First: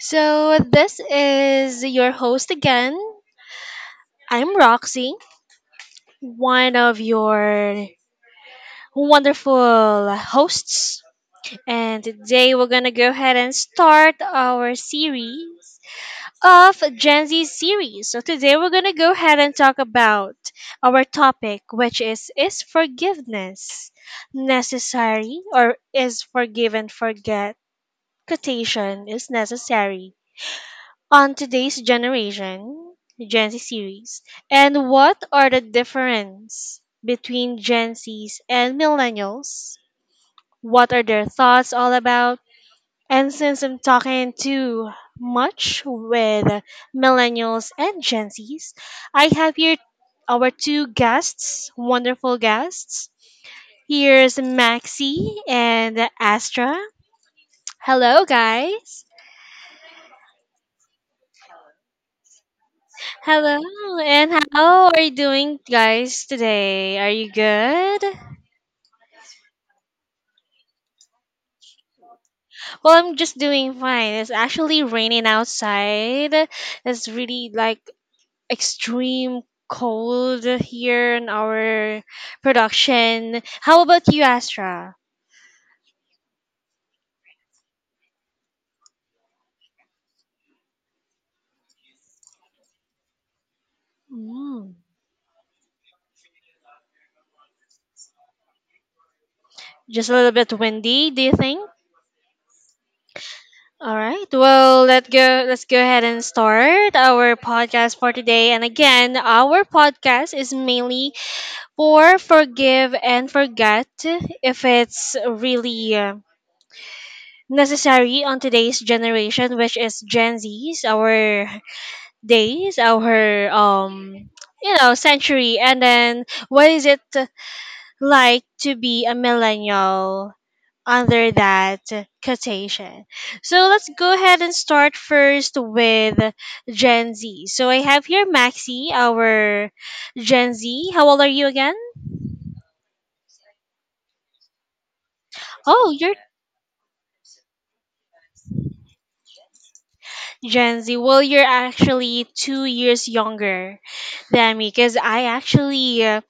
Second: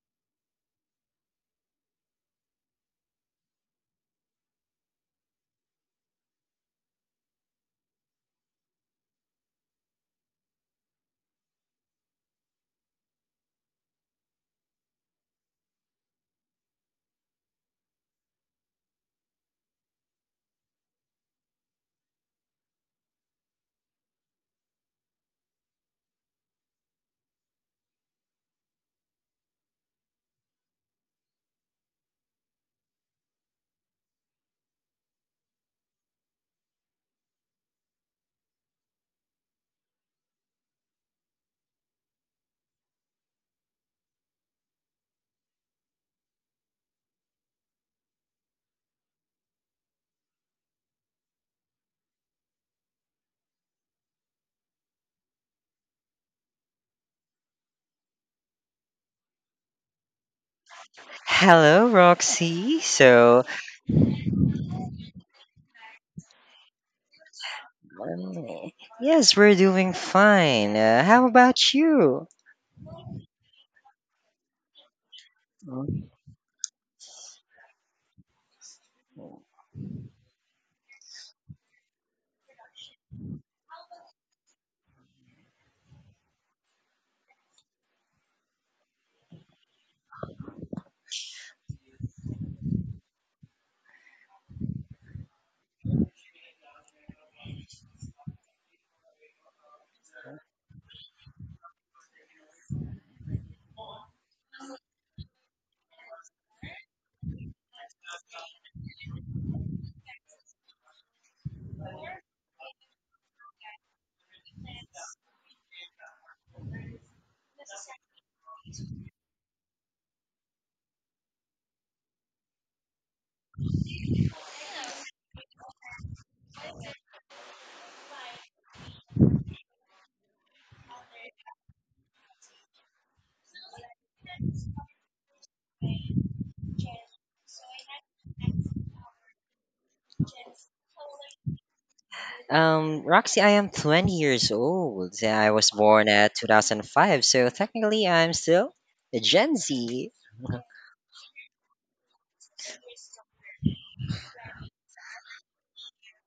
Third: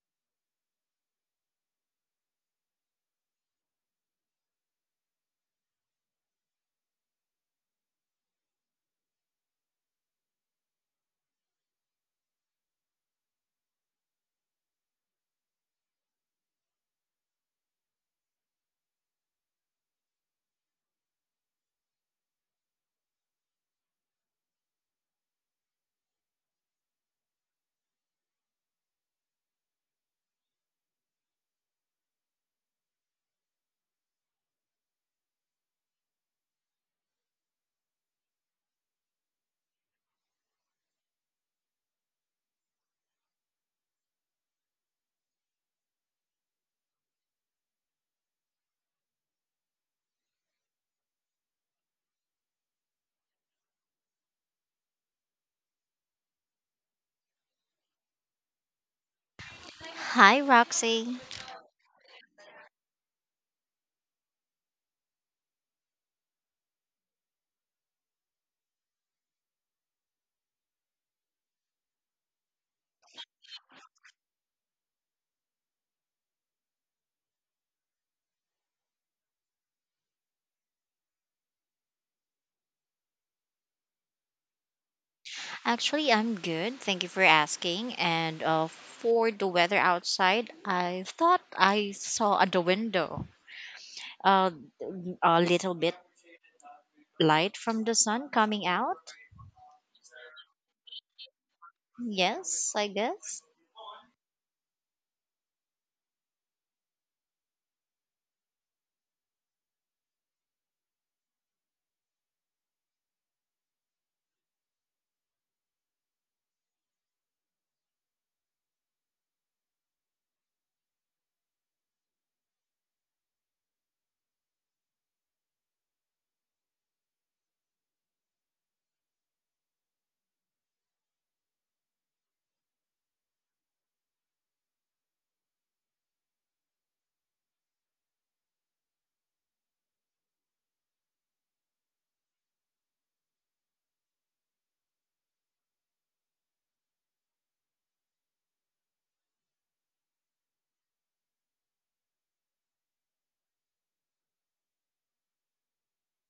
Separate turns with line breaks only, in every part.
So, this is your host again. I'm Roxy, one of your wonderful hosts. And today we're going to go ahead and start our series of Gen Z series. So, today we're going to go ahead and talk about our topic, which Is forgiveness necessary, or is forgive and forget? Quotation is necessary on today's generation, Gen Z series, and what are the difference between Gen Zs and millennials? What are their thoughts all about? And since I'm talking too much with millennials and Gen Zs, I have here our two guests, wonderful guests. Here's Maxi and Astra. Hello, guys.
Hi, Roxy.
Hello, Roxy. So,
Hello, and how are you doing, guys, today? Are you good?
um, yes, we're doing fine. How about you?
Well, I'm just doing fine. It's actually raining outside. It's really like extreme cold here in our production. How about you, Astra?
Actually, I'm good. Thank you for asking. And For the weather outside, I thought I saw at the window uh,
Mm,
a little bit light from the sun coming out.
just a little bit windy, do you think?
Yes, I guess.
All right. Well, let go. Let's go ahead and start our podcast for today. And again, our podcast is mainly or forgive and forget if it's really necessary on today's generation, which is Gen Z's, our days, our century. And then what is it like to be a millennial under that quotation? So let's go ahead and start first with Gen Z. So I have here Maxi, our Gen Z. How old are you again?
Roxy, I am 20 years old. I was
Oh,
born
you're
at 2005, so technically I'm still a Gen Z.
Gen Z. Well, you're actually 2 years younger than me, because I actually,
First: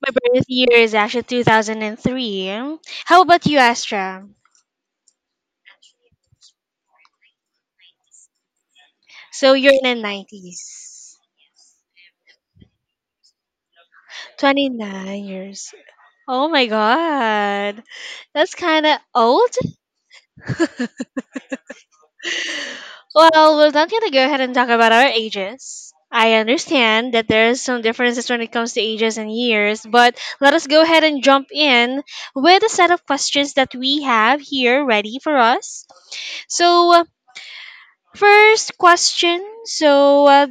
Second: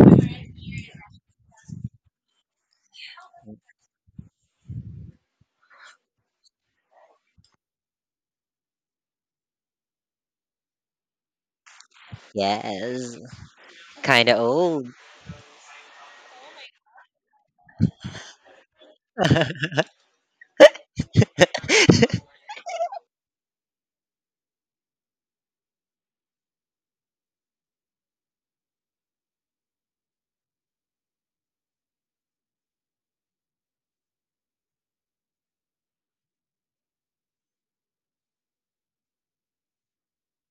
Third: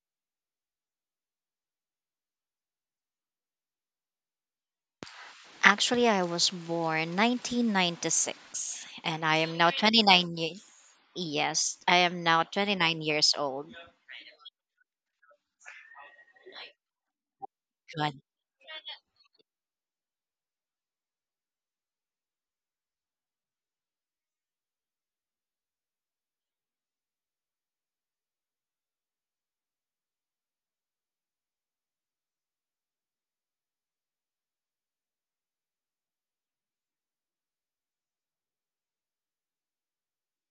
my birth year is actually 2003. How about you, Astra?
Actually, I was born 1996 and I
So
am now
you're in the
29 years.
90s.
Yes, I am now 29
Yes,
years old.
kind of old.
29 years. Oh my god. That's kind of old. Well, we're not gonna go ahead and talk about our ages. I understand that there's some differences when it comes to ages and years, but let us go ahead and jump in with a set of questions that we have here ready for us. So, first question. So,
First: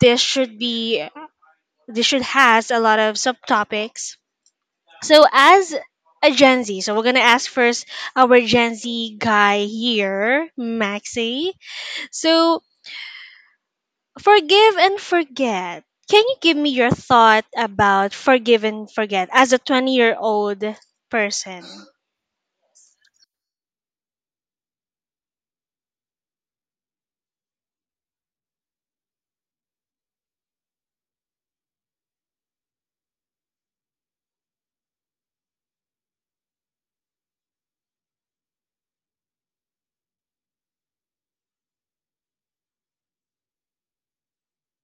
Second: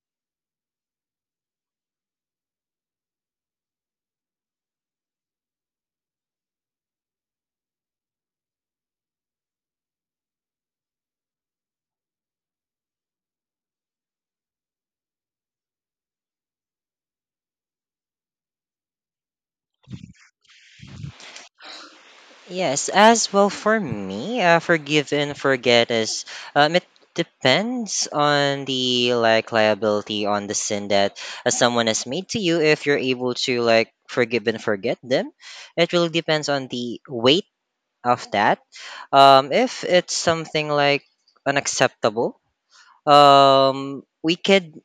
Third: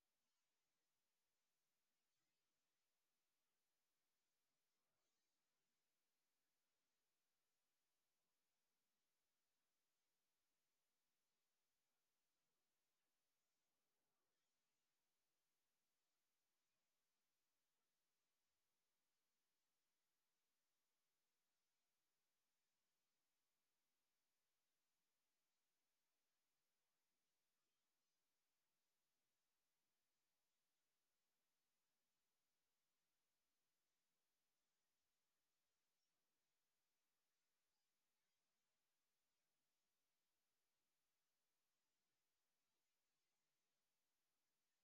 this should be this should has a lot of subtopics. So, as a Gen Z, so we're gonna ask first our Gen Z guy here, Maxi. So, forgive and forget. Can you give me your thought about forgive and forget as a 20-year-old person?
Yes, as well for me, forgive and forget is it depends on the like liability on the sin that someone has made to you. If you're able to like forgive and forget them, it really depends on the weight of that. If it's something like unacceptable, we could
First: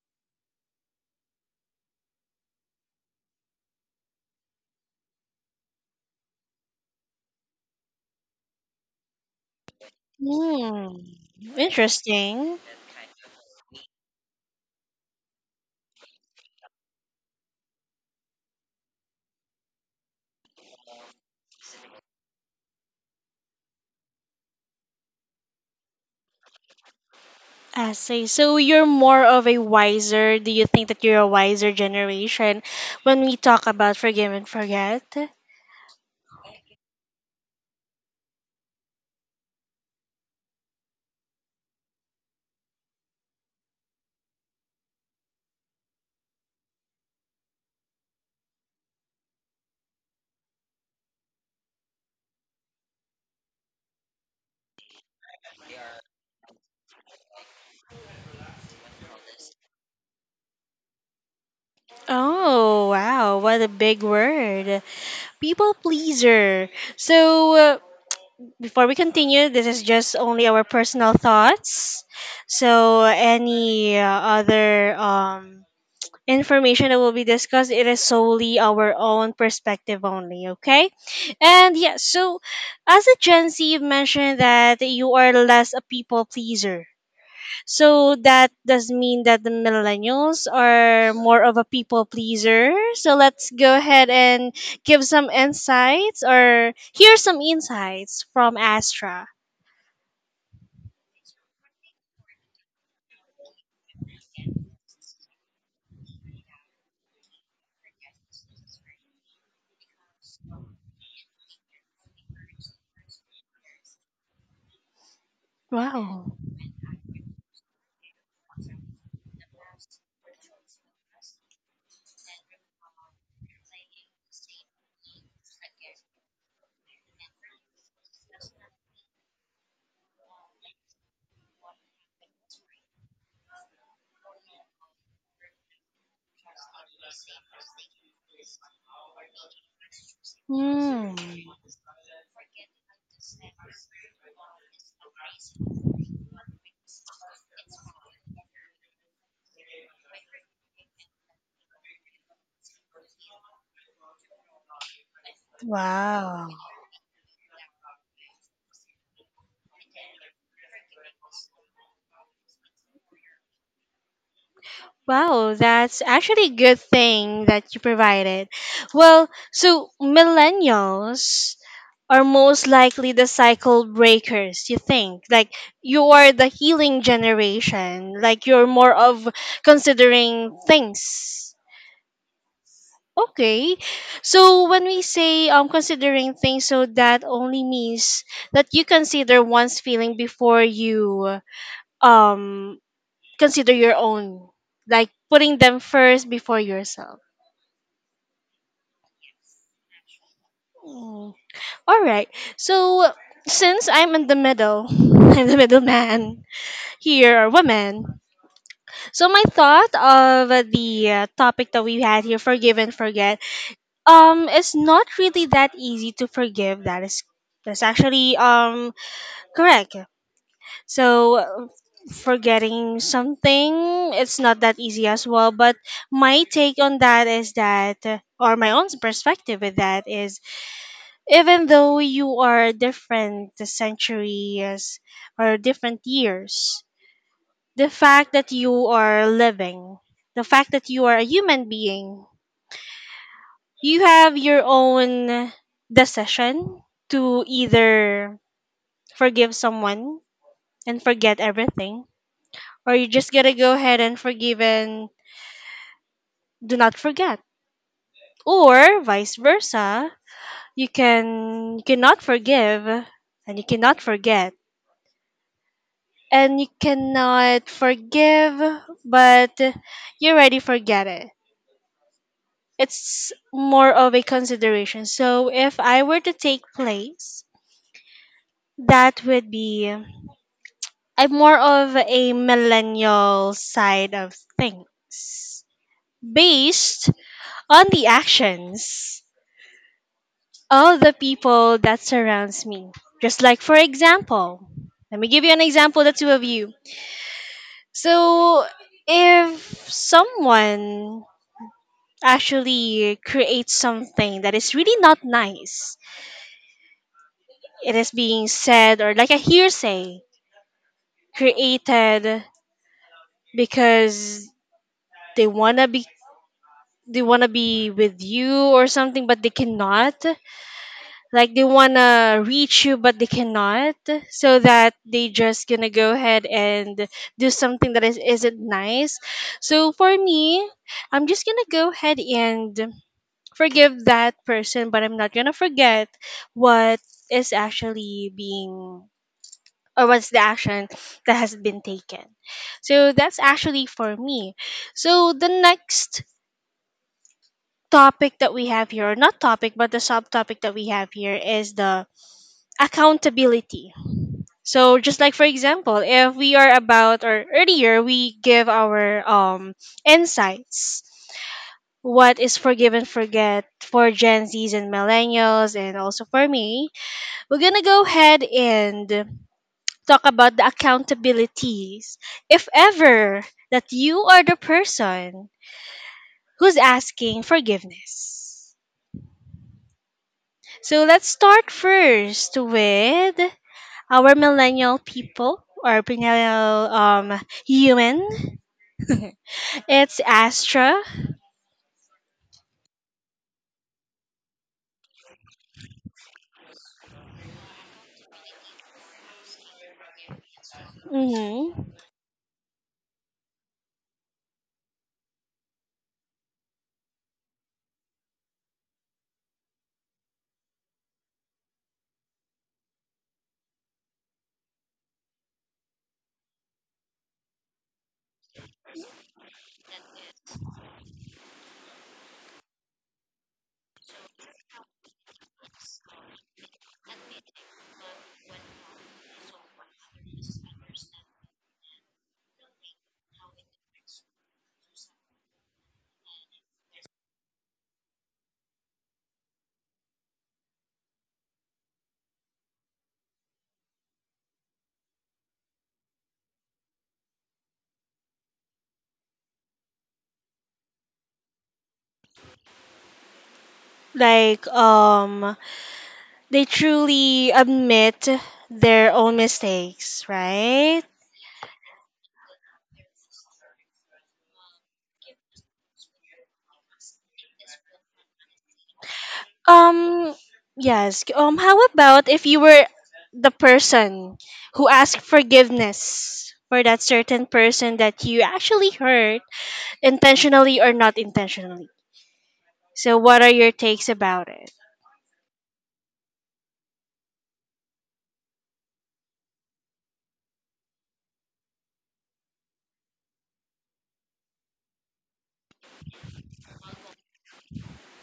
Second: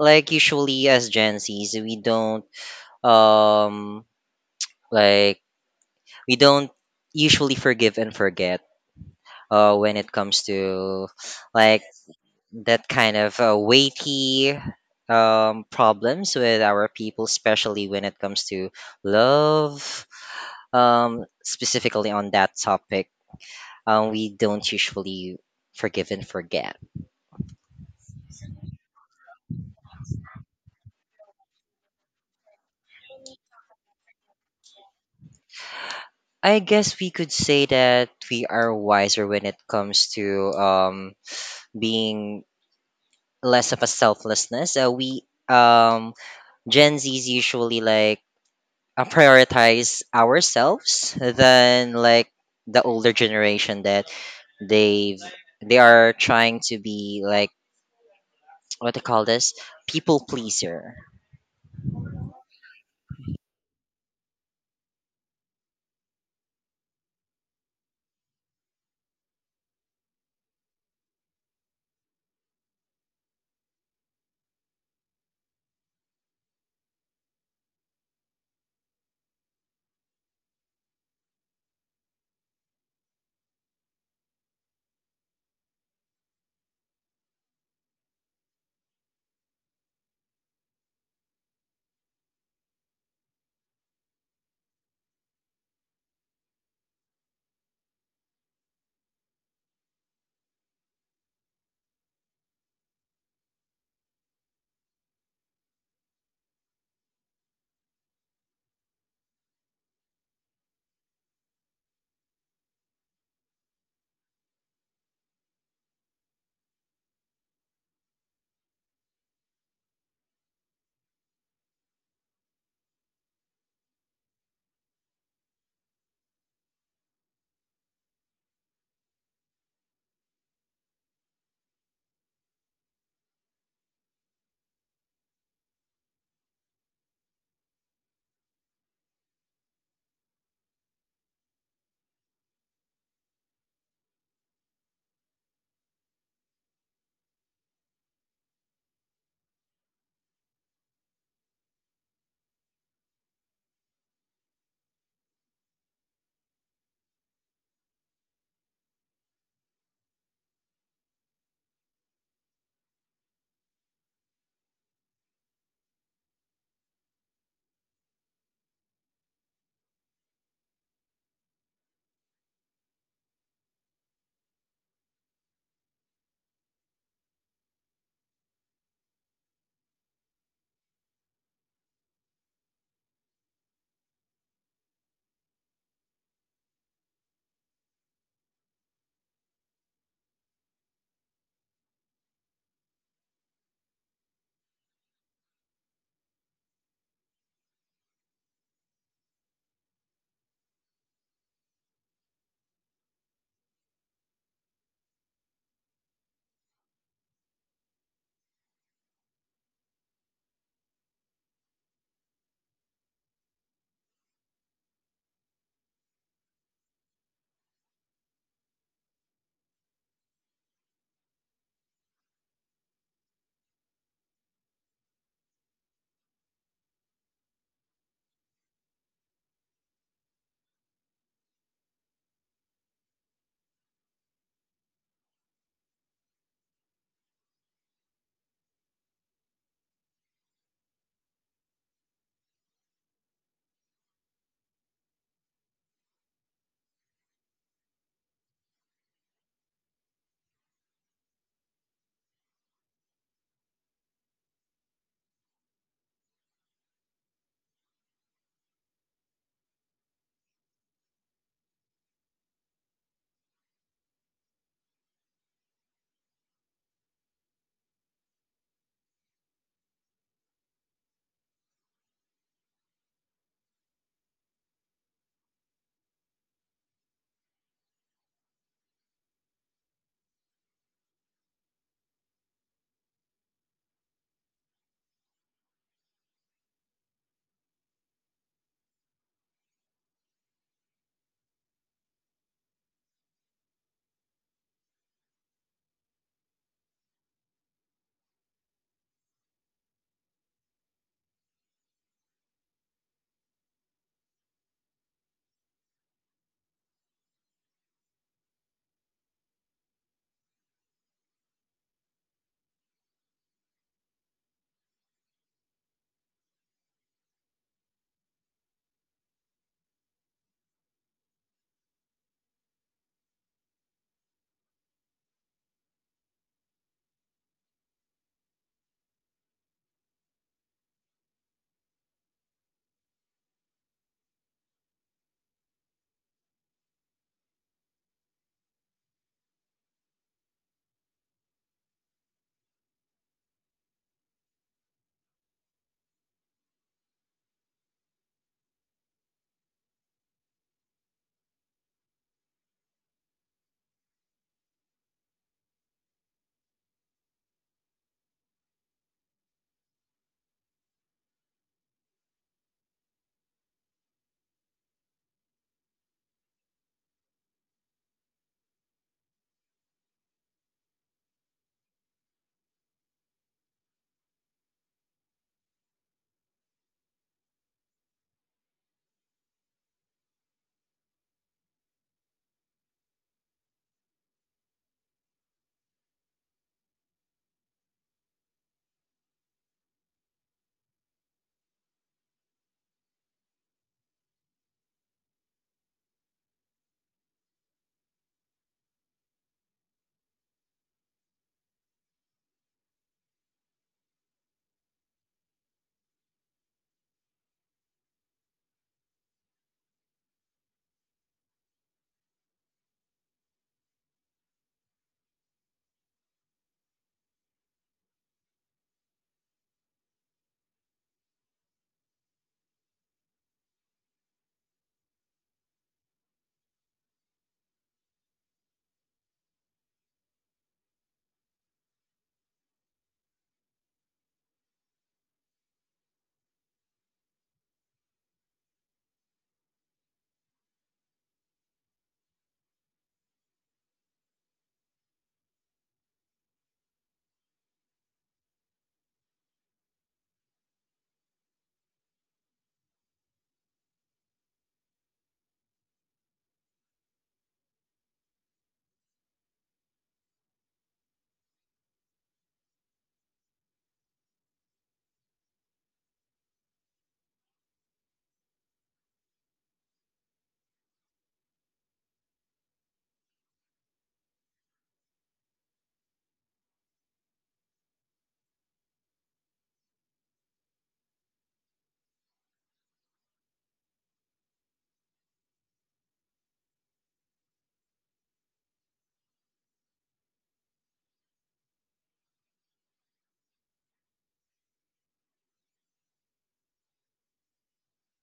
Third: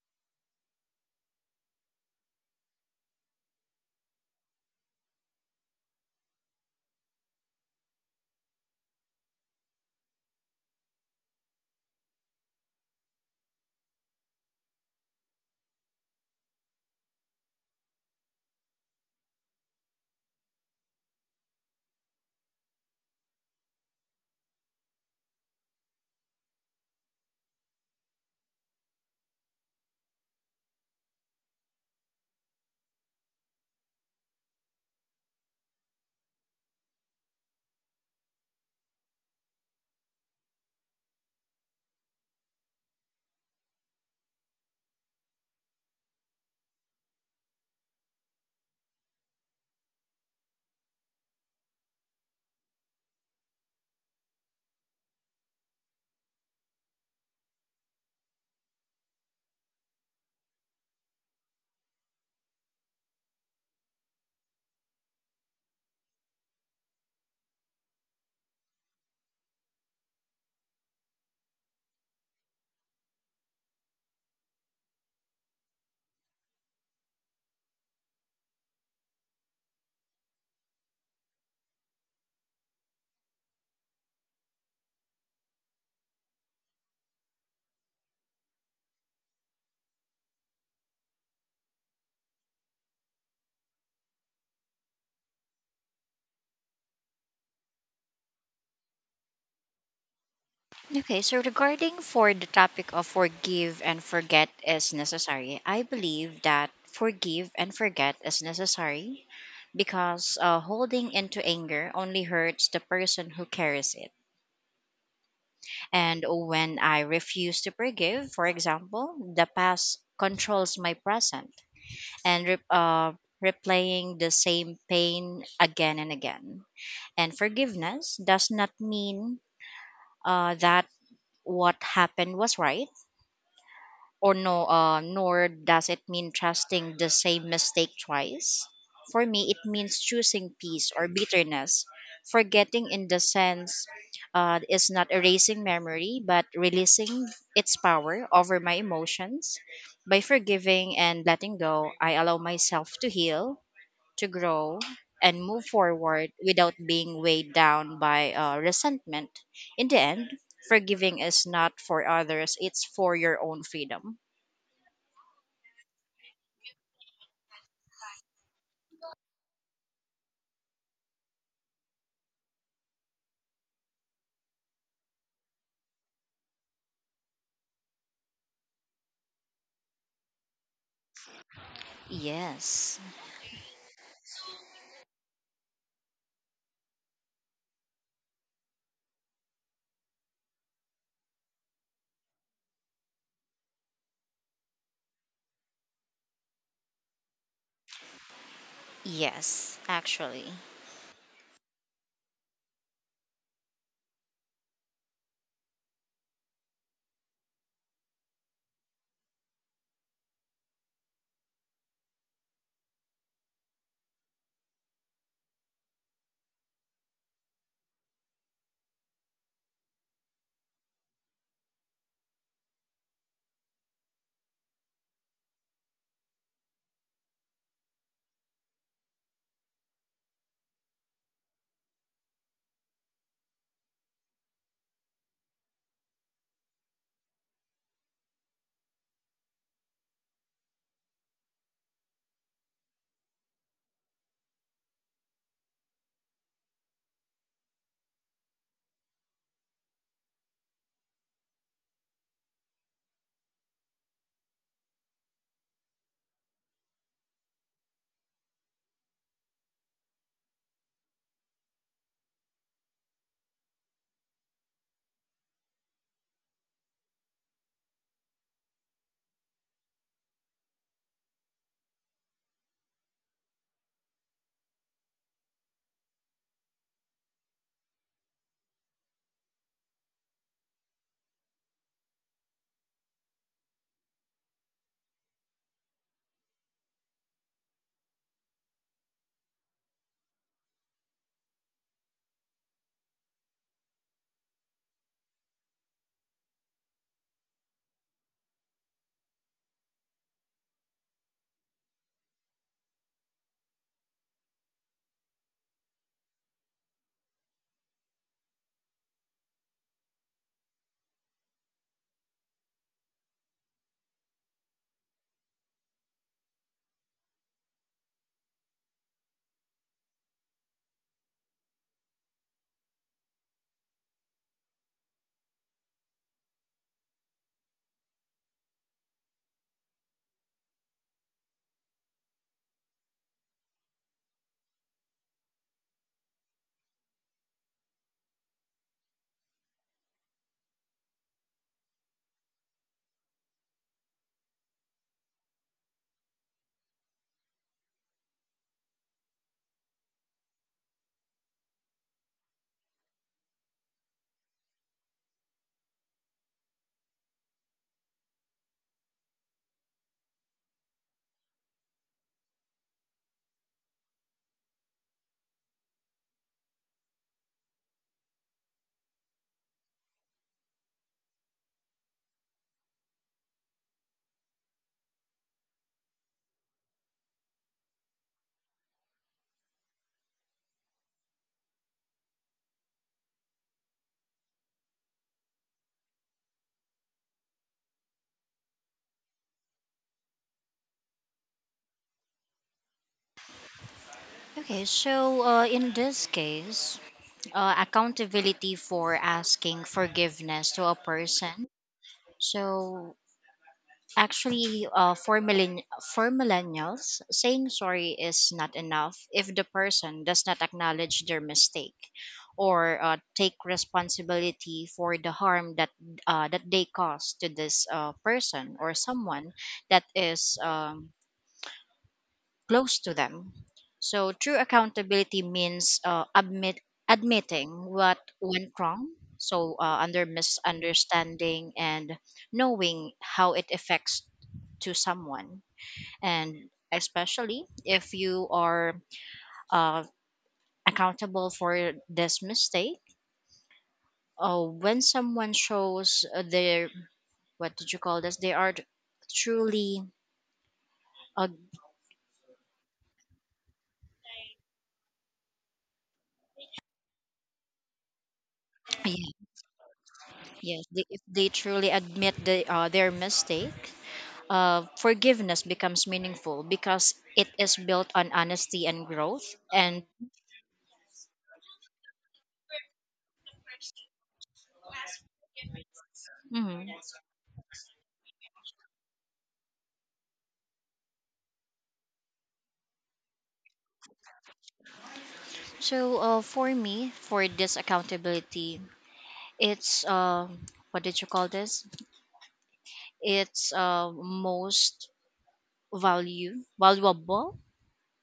like usually as Gen Zs, um like we don't usually forgive and forget when it comes
Hmm.
to like
Interesting.
that kind of weighty problems with our people, especially when it comes to love, specifically on that topic. We don't usually forgive and forget.
I see. So you're more of a wiser. Do you think that you're a wiser generation when we talk about forgive and forget?
I guess we could say that we are wiser when it comes to being less of a selflessness. We Gen Zs usually like prioritize ourselves than like the older generation that they've they are trying to be like what they call this people pleaser.
Oh, wow. What a big word. People pleaser. So, uh, before we continue, this is just only our personal thoughts. So, any other information that will be discussed, it is solely our own perspective only, okay? And yeah, so as a Gen Z, you've mentioned that you are less a people pleaser. So, that does mean that the millennials are more of a people pleaser. So, let's go ahead and give some insights or hear some insights from Astra.
Okay, so regarding for the topic of forgive and forget is necessary, I believe that forgive and forget is necessary because holding into anger only hurts the person who carries it. And
Wow.
when I refuse to forgive, for example, the past controls my present and replaying the same pain again and again. And forgiveness does not mean that what happened was right or nor does it mean trusting the same mistake twice. For me, it means choosing peace or
Mm.
bitterness. Forgetting, in the sense, is not erasing memory but releasing its power over my emotions. By forgiving and letting go, I allow myself to heal, to grow, and move forward
Wow.
without being weighed down by resentment. In the end, forgiving is not for others, it's for your own freedom.
Wow, that's actually a good thing that you provided. Well, so millennials are most likely the cycle breakers, you think? Like you are the healing generation, like you're more of considering things.
Yes,
Okay. So when we say considering things, so that only means that you consider one's feeling before you um consider your own, like putting them first before yourself.
yes, actually.
Mm. All right. So since I'm in the middle, I'm the middleman here, or woman. So my thought of the topic that we had here, forgive and forget, it's not really that easy to forgive. That's actually correct. So forgetting something, it's not that easy as well. But my take on that is that, or my own perspective with that is, even though you are different centuries or different years, the fact that you are living, the fact that you are a human being, you have your own decision to either forgive someone and forget everything, or you just gotta go ahead and forgive and do not forget. Or vice versa. You cannot forgive and you cannot forget. And you cannot forgive but you already forget it. It's more of a consideration. So if I were to take place, that would be, I'm more of a millennial side of things based on the actions. All the people that surrounds me. Just like for example, let me give you an example, the two of you. So if someone actually creates something that is really not nice, it is being said or like a hearsay created because they wanna be they wanna be with you or something but they cannot, like they want to reach you but they cannot, so that they just gonna go ahead and do something that is, isn't nice. So for me, I'm just gonna go ahead and forgive that person, but I'm not gonna forget what is actually being or what's the action that has been taken. So that's actually for me. So the next topic that we have here, or not topic, but the subtopic that we have here, is the accountability. So just like for example, if we are about, or earlier we give our insights, what is forgive and forget for Gen Zs and millennials and also for me, we're gonna go ahead and talk about the accountabilities. If ever that you are the person who's asking forgiveness. So let's start first with our millennial people, or millennial humans. It's Astra.
Okay, so in this case, accountability for asking forgiveness to a person.
Hmm.
So actually, for millennials, saying sorry is not enough if the person does not acknowledge their mistake or take responsibility for the harm that that they caused to this person or someone that is close to them. So true accountability means admitting what went wrong, so under misunderstanding and knowing how it affects to someone, and especially if you are uh, accountable for this mistake. When someone shows their what did you call this? They are truly uh,
Like, they truly admit their
yeah,
own mistakes,
yes.
right?
If they truly admit their mistake, forgiveness becomes meaningful because it is built on honesty and growth. And
Um, yes. How about if you were the person who asked forgiveness for
mhm.
that certain person that you actually hurt, intentionally or not intentionally? So, what are your takes about it?
So, for me, for this accountability, it's what did you call this? It's most value valuable,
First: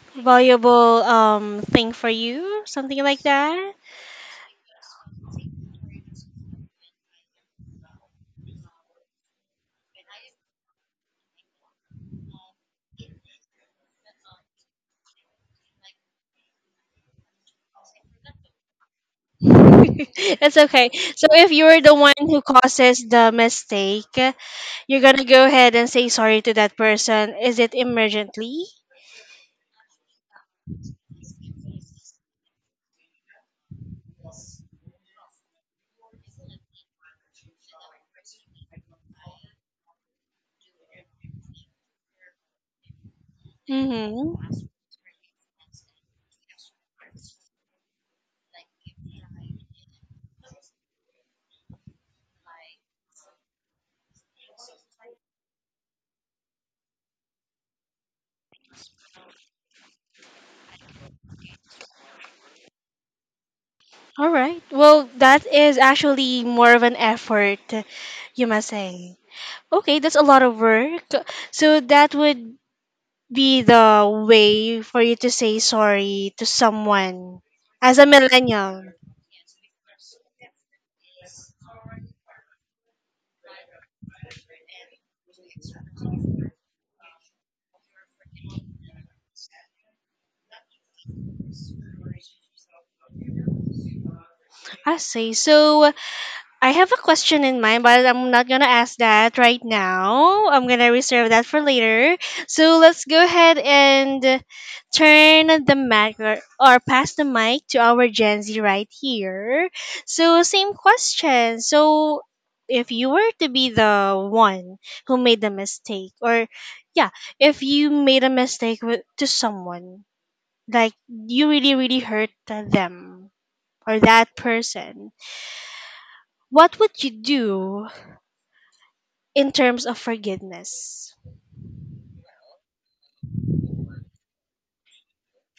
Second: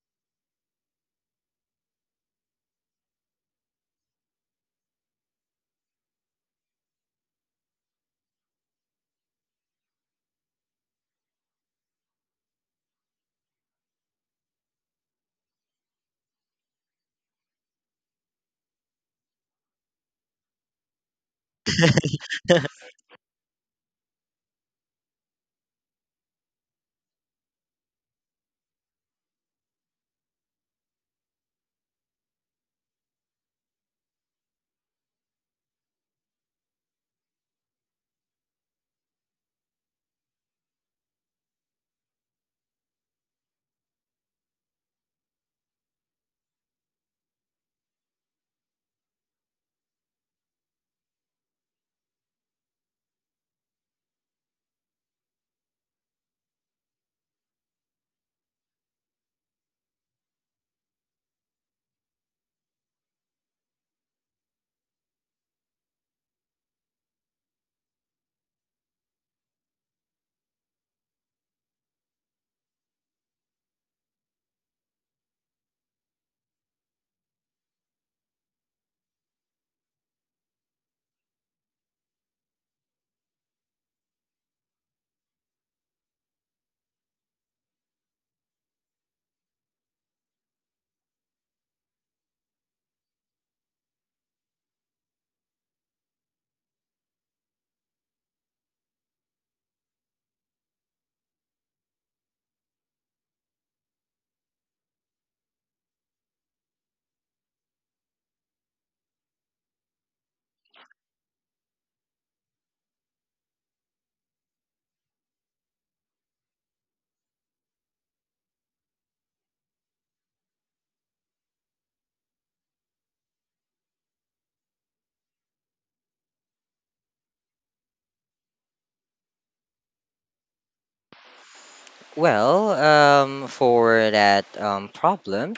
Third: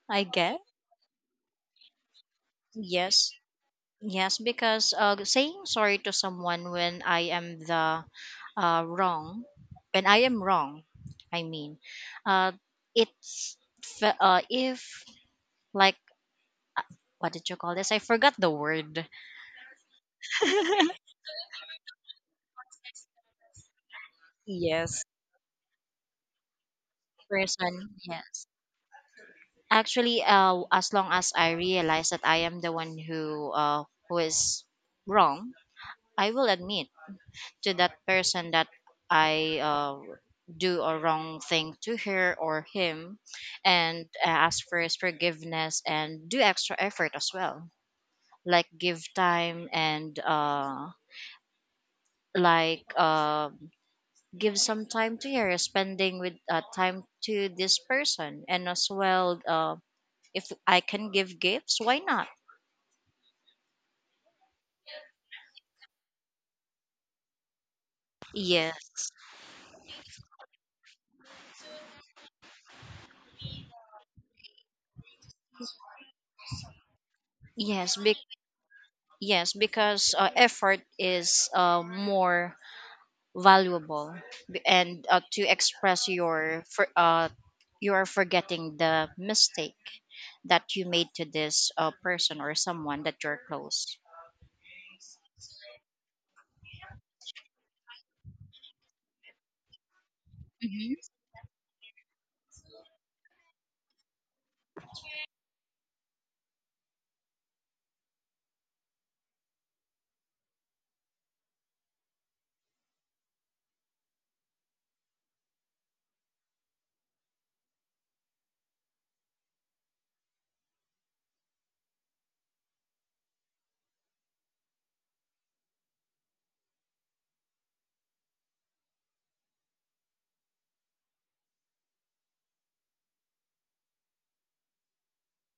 I guess.
Valuable thing for you, something like
Yes.
that.
Yes, because saying sorry to someone when I am the wrong, when I am wrong, I mean, uh, it's if like what did you call this? I forgot the word.
That's okay. So if you're the one who causes the mistake,
Yes,
you're gonna go ahead and say sorry to that person. Is it
person. Yes.
emergently?
Actually, as long as I realize that I am the one who is wrong, I will admit to that person that I do a wrong thing to her or him, and
Mm-hmm.
ask for his forgiveness and do extra effort as well, like give time and like. Uh, give some time to here spending with time to this person, and as well, if I can give gifts, why not.
All right. Well, that is actually more of an effort, you must
Yes,
say. Okay, that's a lot of work. So that would be the way for you to say sorry to someone
yes
as a
be-
millennial.
yes because effort is more valuable. And to express your you are forgetting the mistake that you made to this person or someone that you're close.
I see. So I have a question in mind, but I'm not gonna ask that right now. I'm gonna
Mhm.
reserve that for later. So let's go ahead and turn the mic, or pass the mic to our Gen Z right here. So same question. So if you were to be the one who made the mistake, or yeah, if you made a mistake with, to someone, like you really really hurt them or that person, what would you do in terms of forgiveness?
Well, for that problem.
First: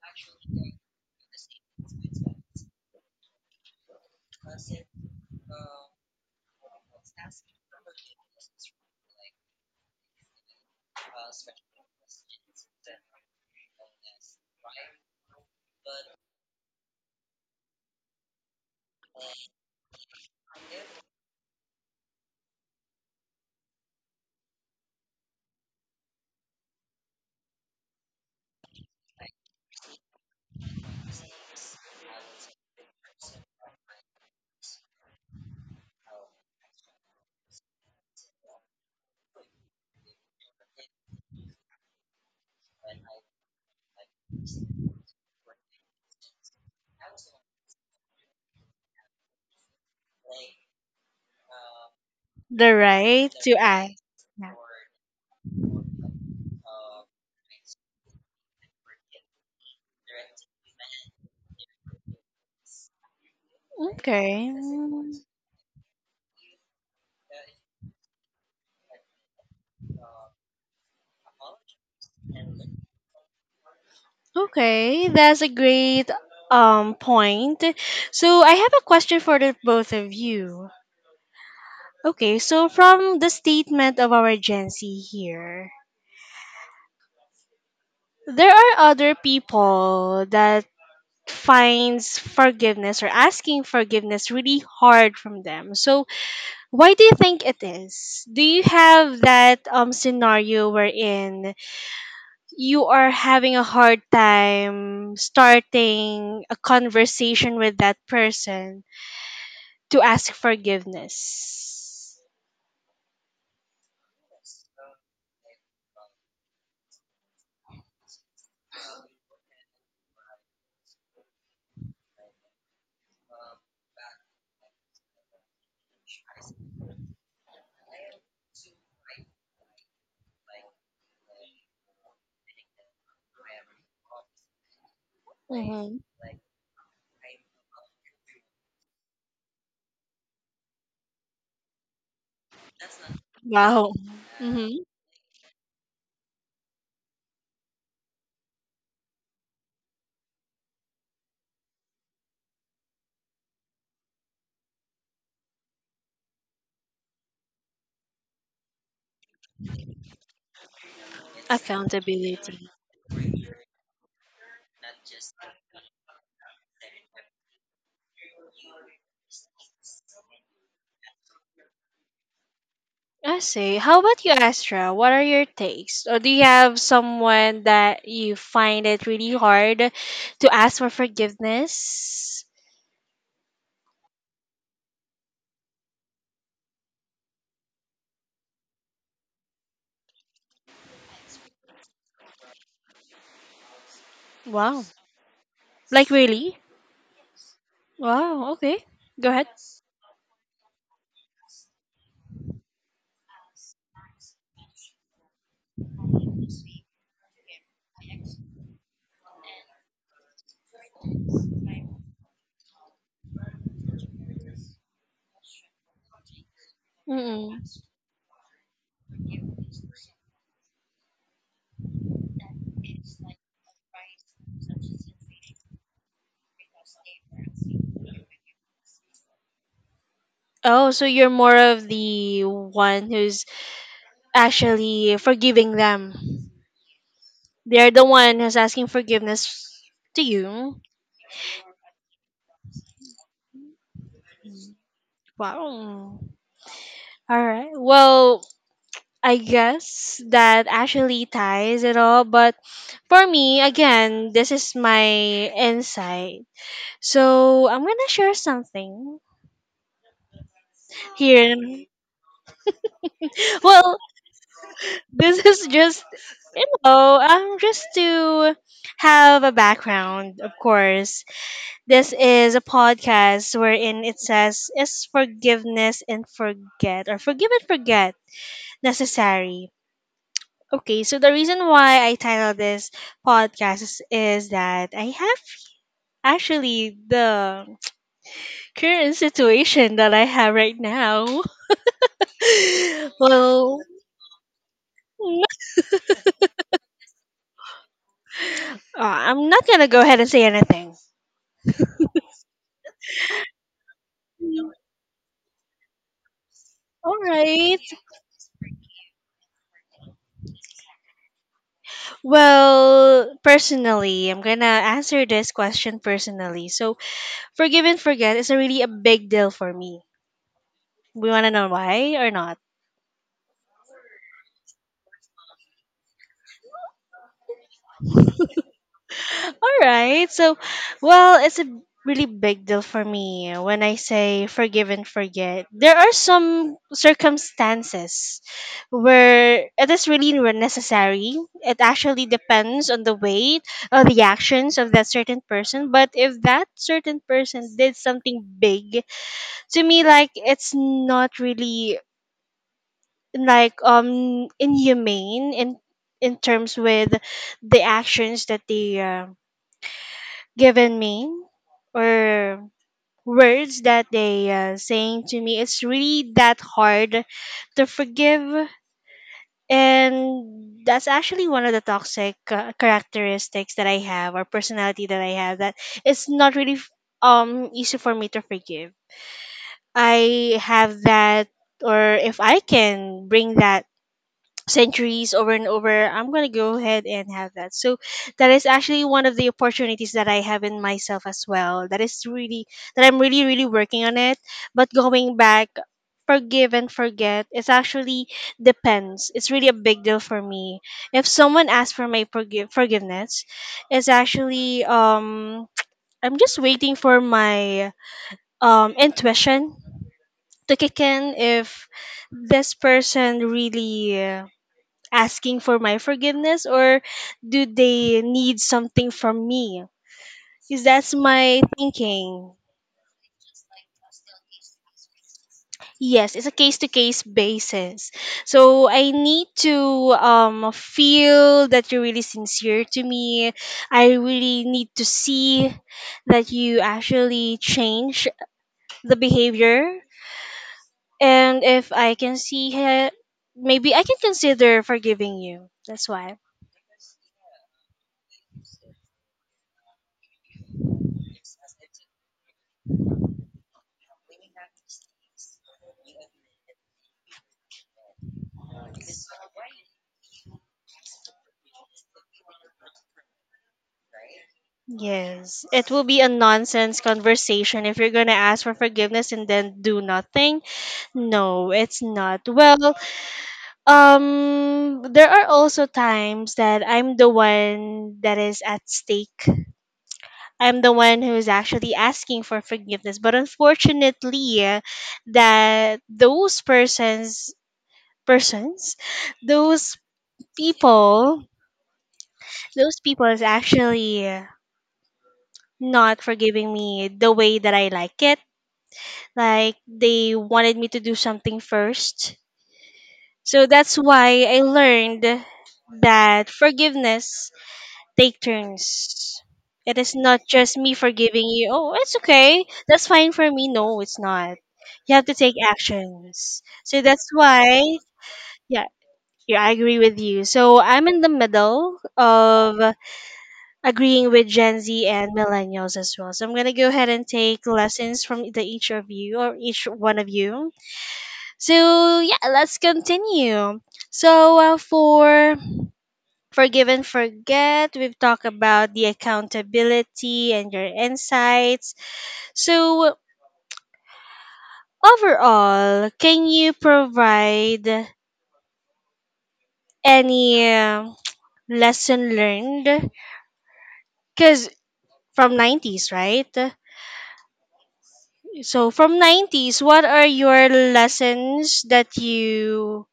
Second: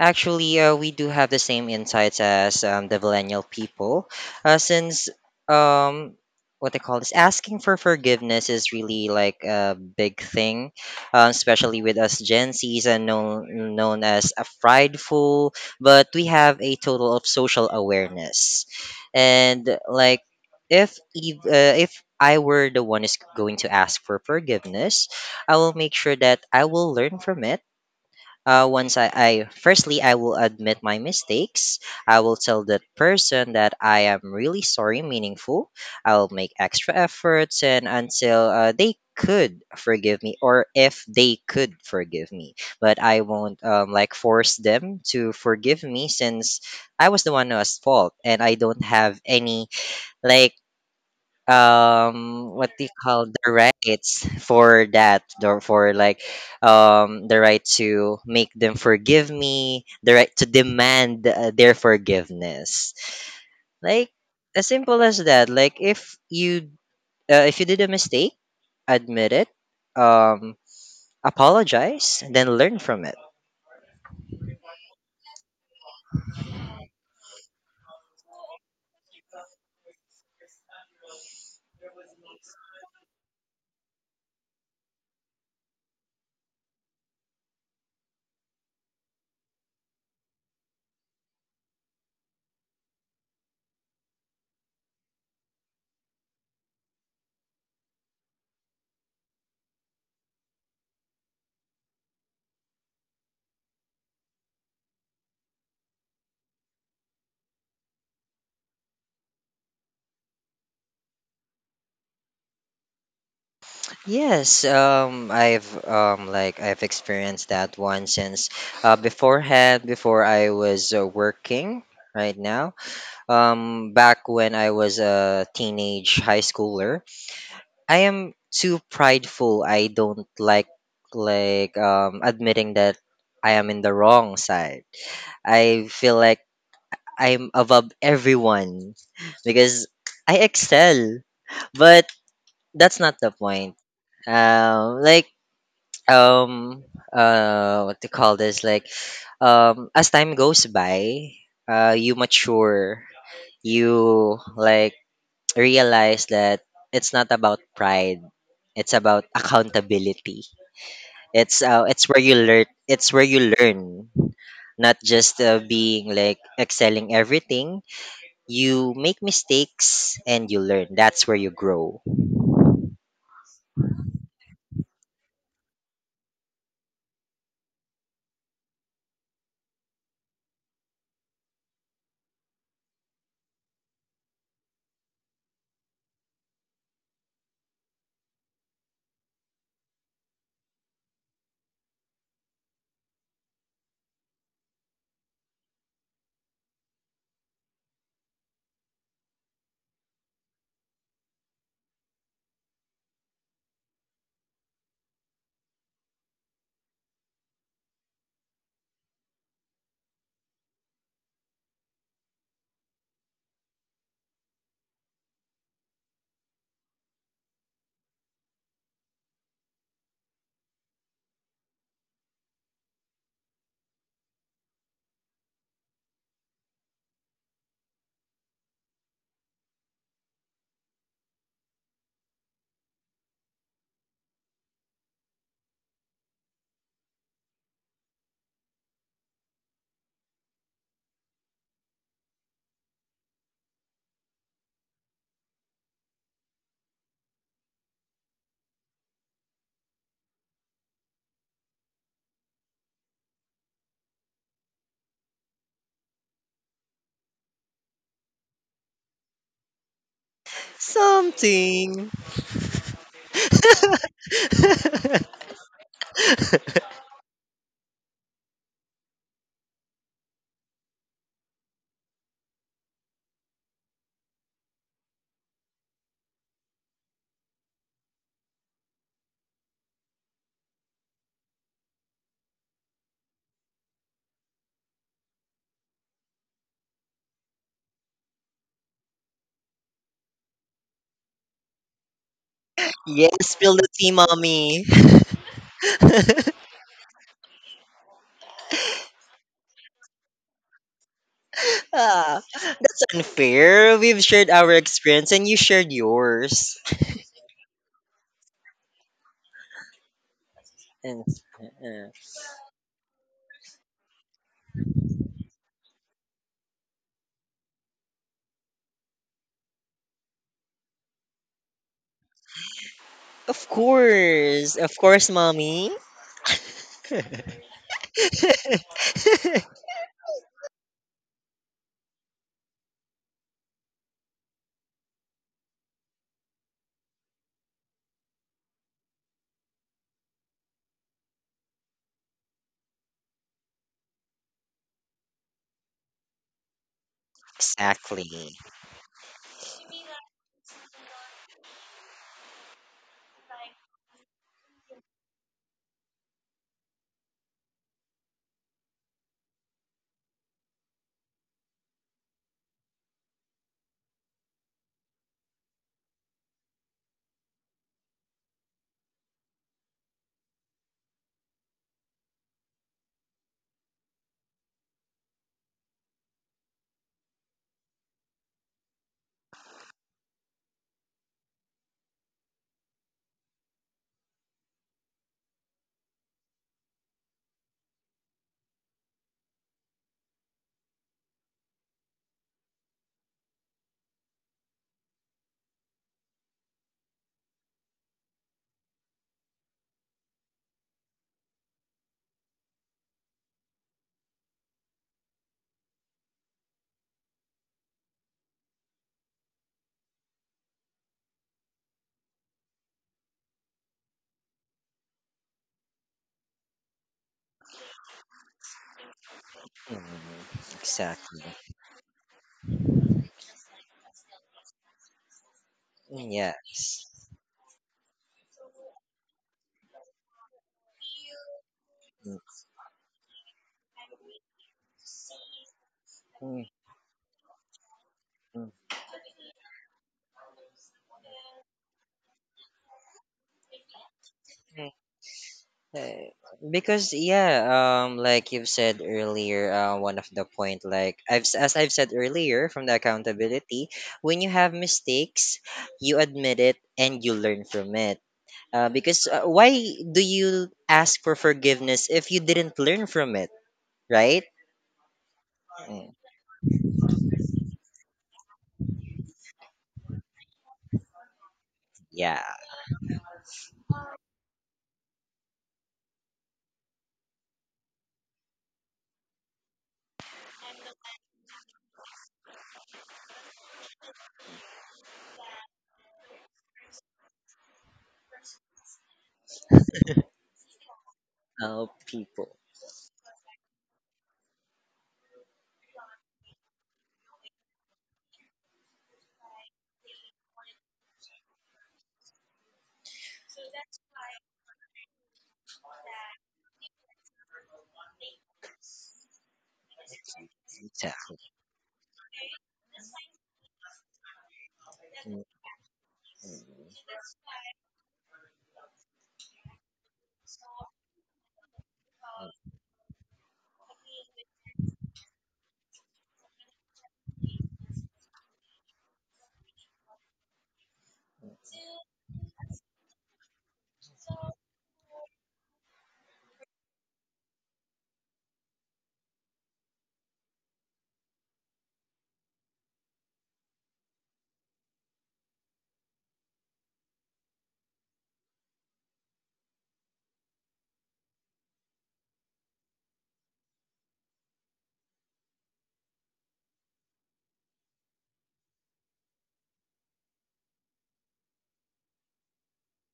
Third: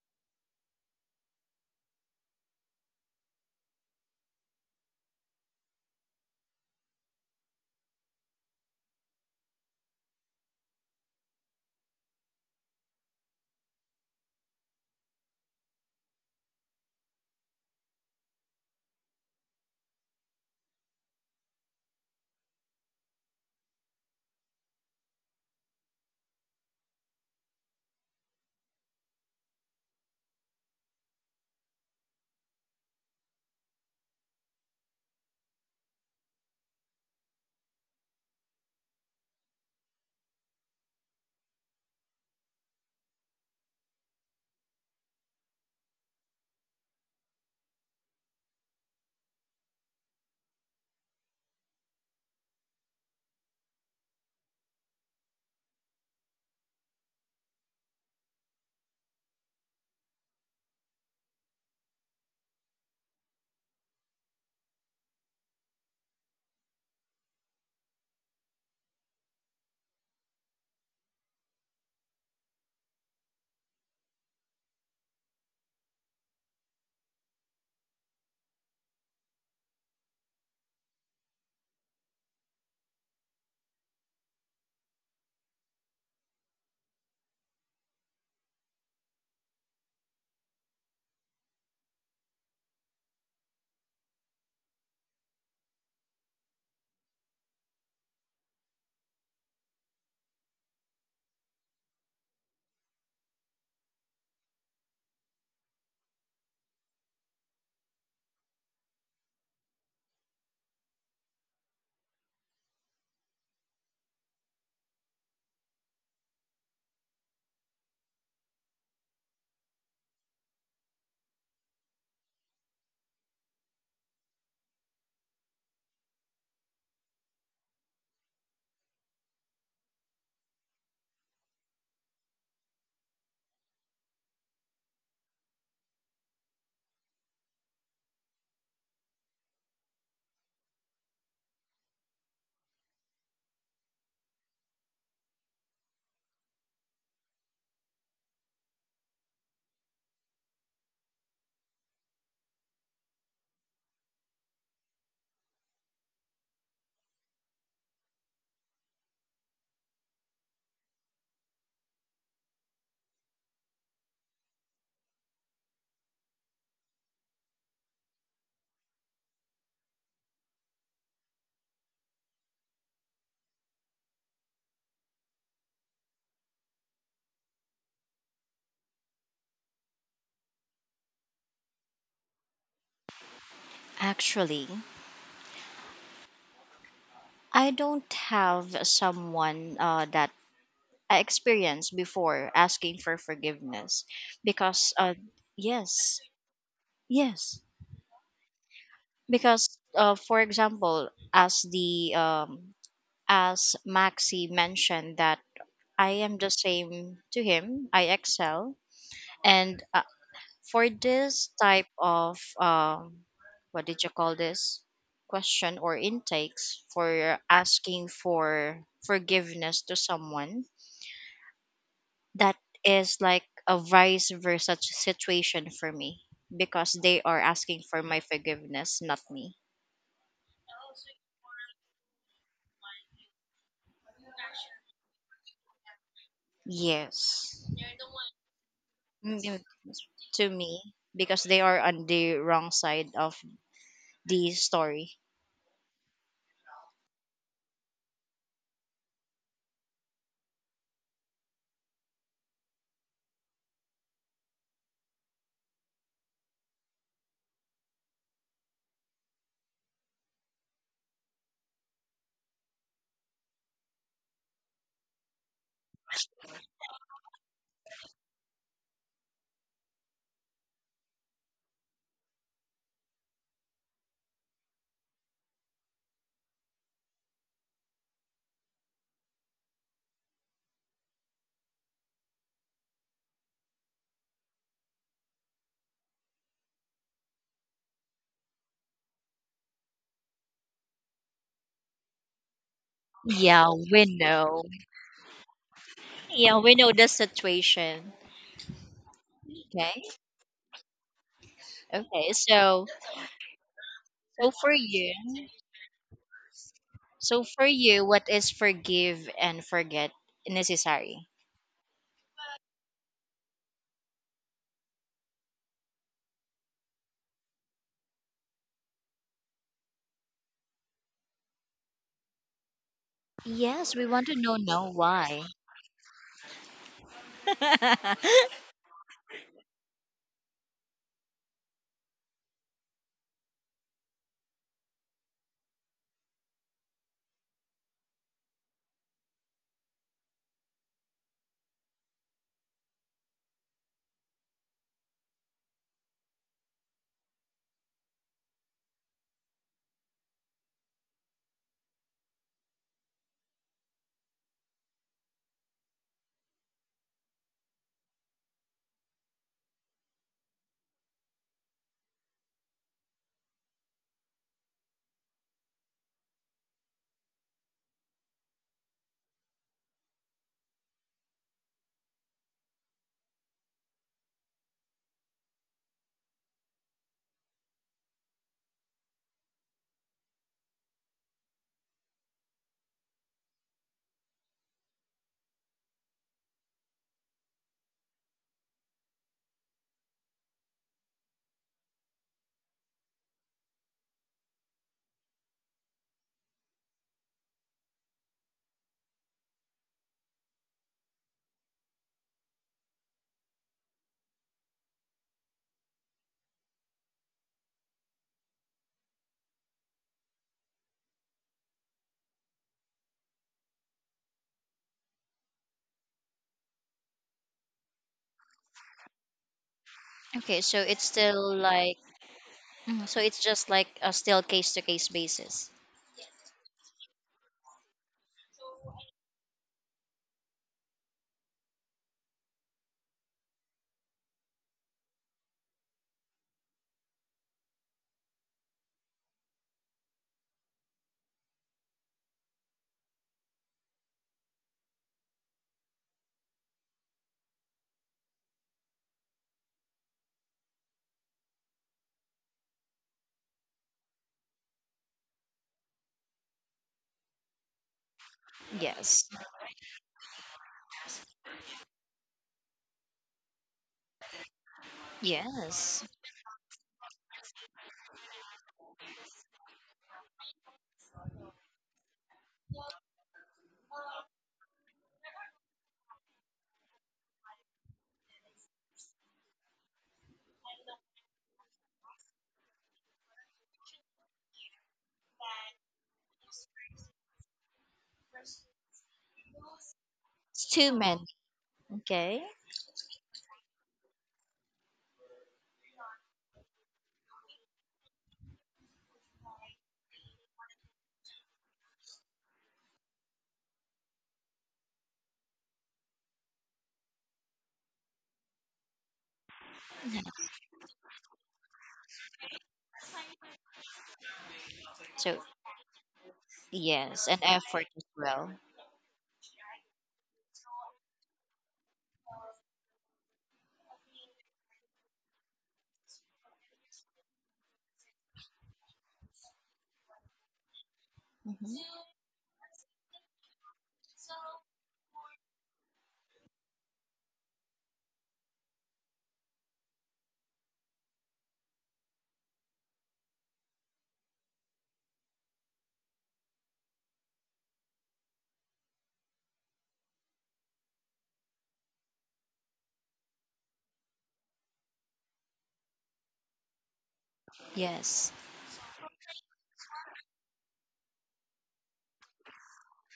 Actually, we do have the same insights as the millennial people, since um, what they call this asking for forgiveness is really like a big thing, especially with us Gen Zs and known as a prideful, but we have a total of social awareness, and like if I were the one is going to ask for forgiveness, I will make sure that I will learn from it. Once I will admit my mistakes. I will tell that person that I am really sorry, meaningful. I'll make extra efforts and until they could forgive me or if they could forgive me. But I won't like force them to forgive me since I was the one who was fault and I don't have any like
The
what they call
right
the
to act.
rights
Yeah.
for that, or for like the right to make them forgive me, the right to demand their forgiveness. Like
Okay.
as simple
Mm.
as that, like if you did a mistake, admit it, um apologize, then learn from it.
Okay, that's a great point. So I have a question for the both of you. Okay, so from the statement of our Gen Z here, there are other people that finds forgiveness or asking forgiveness really hard from them. So why do you think it is? Do you have that scenario wherein you are having a hard time starting a conversation with that person to ask forgiveness?
Yes, I've I've experienced that one since beforehand. Before I was working right now. Back when I was a teenage high schooler, I am too prideful. I don't like admitting that I am in the wrong side. I
Mm-hmm.
feel like I'm above everyone because I excel. But that's not the point.
Wow. Mm-hmm.
Like um what to call this, like as time goes by, you mature. You like realize that it's not about pride. It's about accountability. It's where you learn.
Accountability.
It's where you learn, not just being like excelling everything. You make mistakes and you learn. That's where you grow.
I see. How about you, Astra? What are your takes? Or do you have someone that you find it really hard to ask for forgiveness?
Actually, I don't have someone that I experienced before asking for forgiveness
Wow.
because
Like,
yes.
really?
Yes,
Wow. Okay. Go ahead.
because for example, as the as Maxi mentioned, that I am the same to him. I excel, and for this type of what did you call this, question or intakes for asking for forgiveness to someone, that is like a vice versa situation for me, because they are asking for my forgiveness, not me.
Oh, so you're more of the one who's actually forgiving them.
Yes.
They're the one who's asking
Mm,
forgiveness to
to me,
you.
because they are on the wrong side of the story.
Wow. All right. Well, I guess that actually ties it all. But for me, again, this is my insight. So I'm going to share something here.
Something.
Well, this is just, you know, just to have a background, of course. This is a podcast wherein it says, Is forgiveness and forget, or forgive and forget, necessary? Okay, so the reason why I titled this podcast is that I have actually the current situation that I have right now.
Yes,
Yeah,
spill
Well,
the
we
tea,
know.
mommy.
n-
Yeah, we know the situation.
I'm not gonna go
Okay.
ahead and say anything.
Okay.
Ah,
So,
that's unfair. We've shared
so for
our
you,
experience and you shared yours.
All
so for
right.
you, what is forgive and forget
And-
necessary?
uh,
Well, personally, I'm gonna answer this question personally. So, forgive and forget is a really a big deal for me. We want to know why or not.
Yes, we want to know
Of
now
course,
why.
mommy.
All right. So, well, it's a really big deal for me when I say forgive and forget. There are some circumstances where it is really necessary. It actually depends on the weight or the actions of that certain person. But if that certain person did
Exactly.
something big, to me, like it's not really like inhumane in terms with the actions that they given me or words that they saying to me, it's really that hard to forgive. And that's actually one of the toxic characteristics that I have, or personality that I have, that it's not really easy for me to forgive. I have that, or if I can bring that centuries over and over, I'm going to go ahead and have that. So that is actually one of the opportunities that I have in myself as well, that is really that I'm really really working on it. But going back, forgive and forget, it's actually depends, it's really a big deal for me. If someone asks for my forgiveness, it's actually I'm just waiting for my intuition to kick in, if this person really asking for my forgiveness or do they need something from me?
Mm,
Okay, so
Because
it's
that's
exactly.
still
my
like,
thinking.
mhm, so it's just like a still case to case basis.
Yes, it's a case to
Yes.
case basis. So I need to feel that you're really
Mm,
sincere to me. I really need to see that
mm,
you actually change the behavior. And if I can see it, maybe I can consider
mm.
forgiving you. That's
Eh,
why.
Because yeah, like you've said earlier, one of the point, like as I've said earlier from the accountability, when you have mistakes, you admit it and you learn from it. Because
Yes.
why do you ask for forgiveness if you didn't learn from it, right?
Yes, it
Yes,
will
Mm,
be a nonsense conversation if you're going to ask for forgiveness and then do nothing. No, it's not.
yeah,
Well, there are also times that I'm the one that is at stake. I'm the one who's actually asking for forgiveness, but unfortunately, that persons, those
it's too many.
people,
oh,
Okay.
people.
those people is actually not forgiving me the way that I like it. Like they wanted me to do something first. So that's why I learned that forgiveness take turns. It is
Yeah.
not just me forgiving you. Oh, it's okay. That's fine for me. No, it's not. You have to
So
Mm,
take actions. So
mm.
that's
yes, and
why,
effort as well.
yeah, yeah, I agree with you. So I'm in the middle of agreeing with Gen Z and millennials as well. So I'm gonna go ahead and take lessons from the each of you, or each one of you.
Hmm.
So yeah, let's continue. So for forgive and forget, we've talked about the accountability and your insights. So overall, can you provide any lesson learned? Because from 90s, right?
Yes,
So from 90s, what are your lessons that you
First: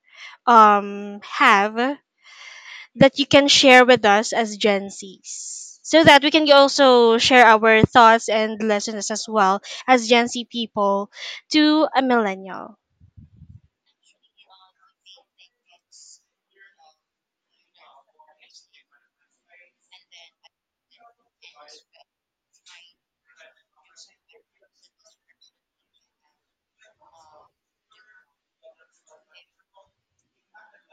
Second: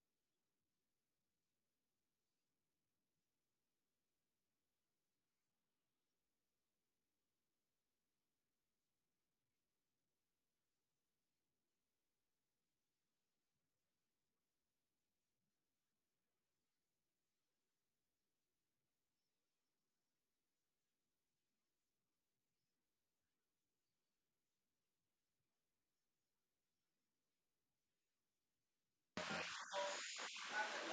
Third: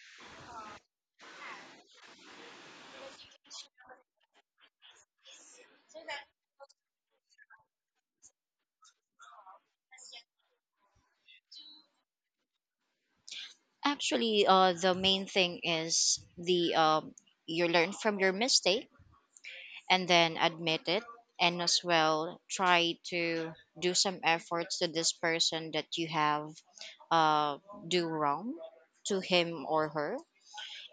have, that you can share with us as Gen Zs, so that we can also share our thoughts and lessons as well as Gen Z people to a millennial?
actually, the main thing is the you learn from your mistake and then admit it, and as well try to do some efforts to this person that you have uh, do wrong to him or her.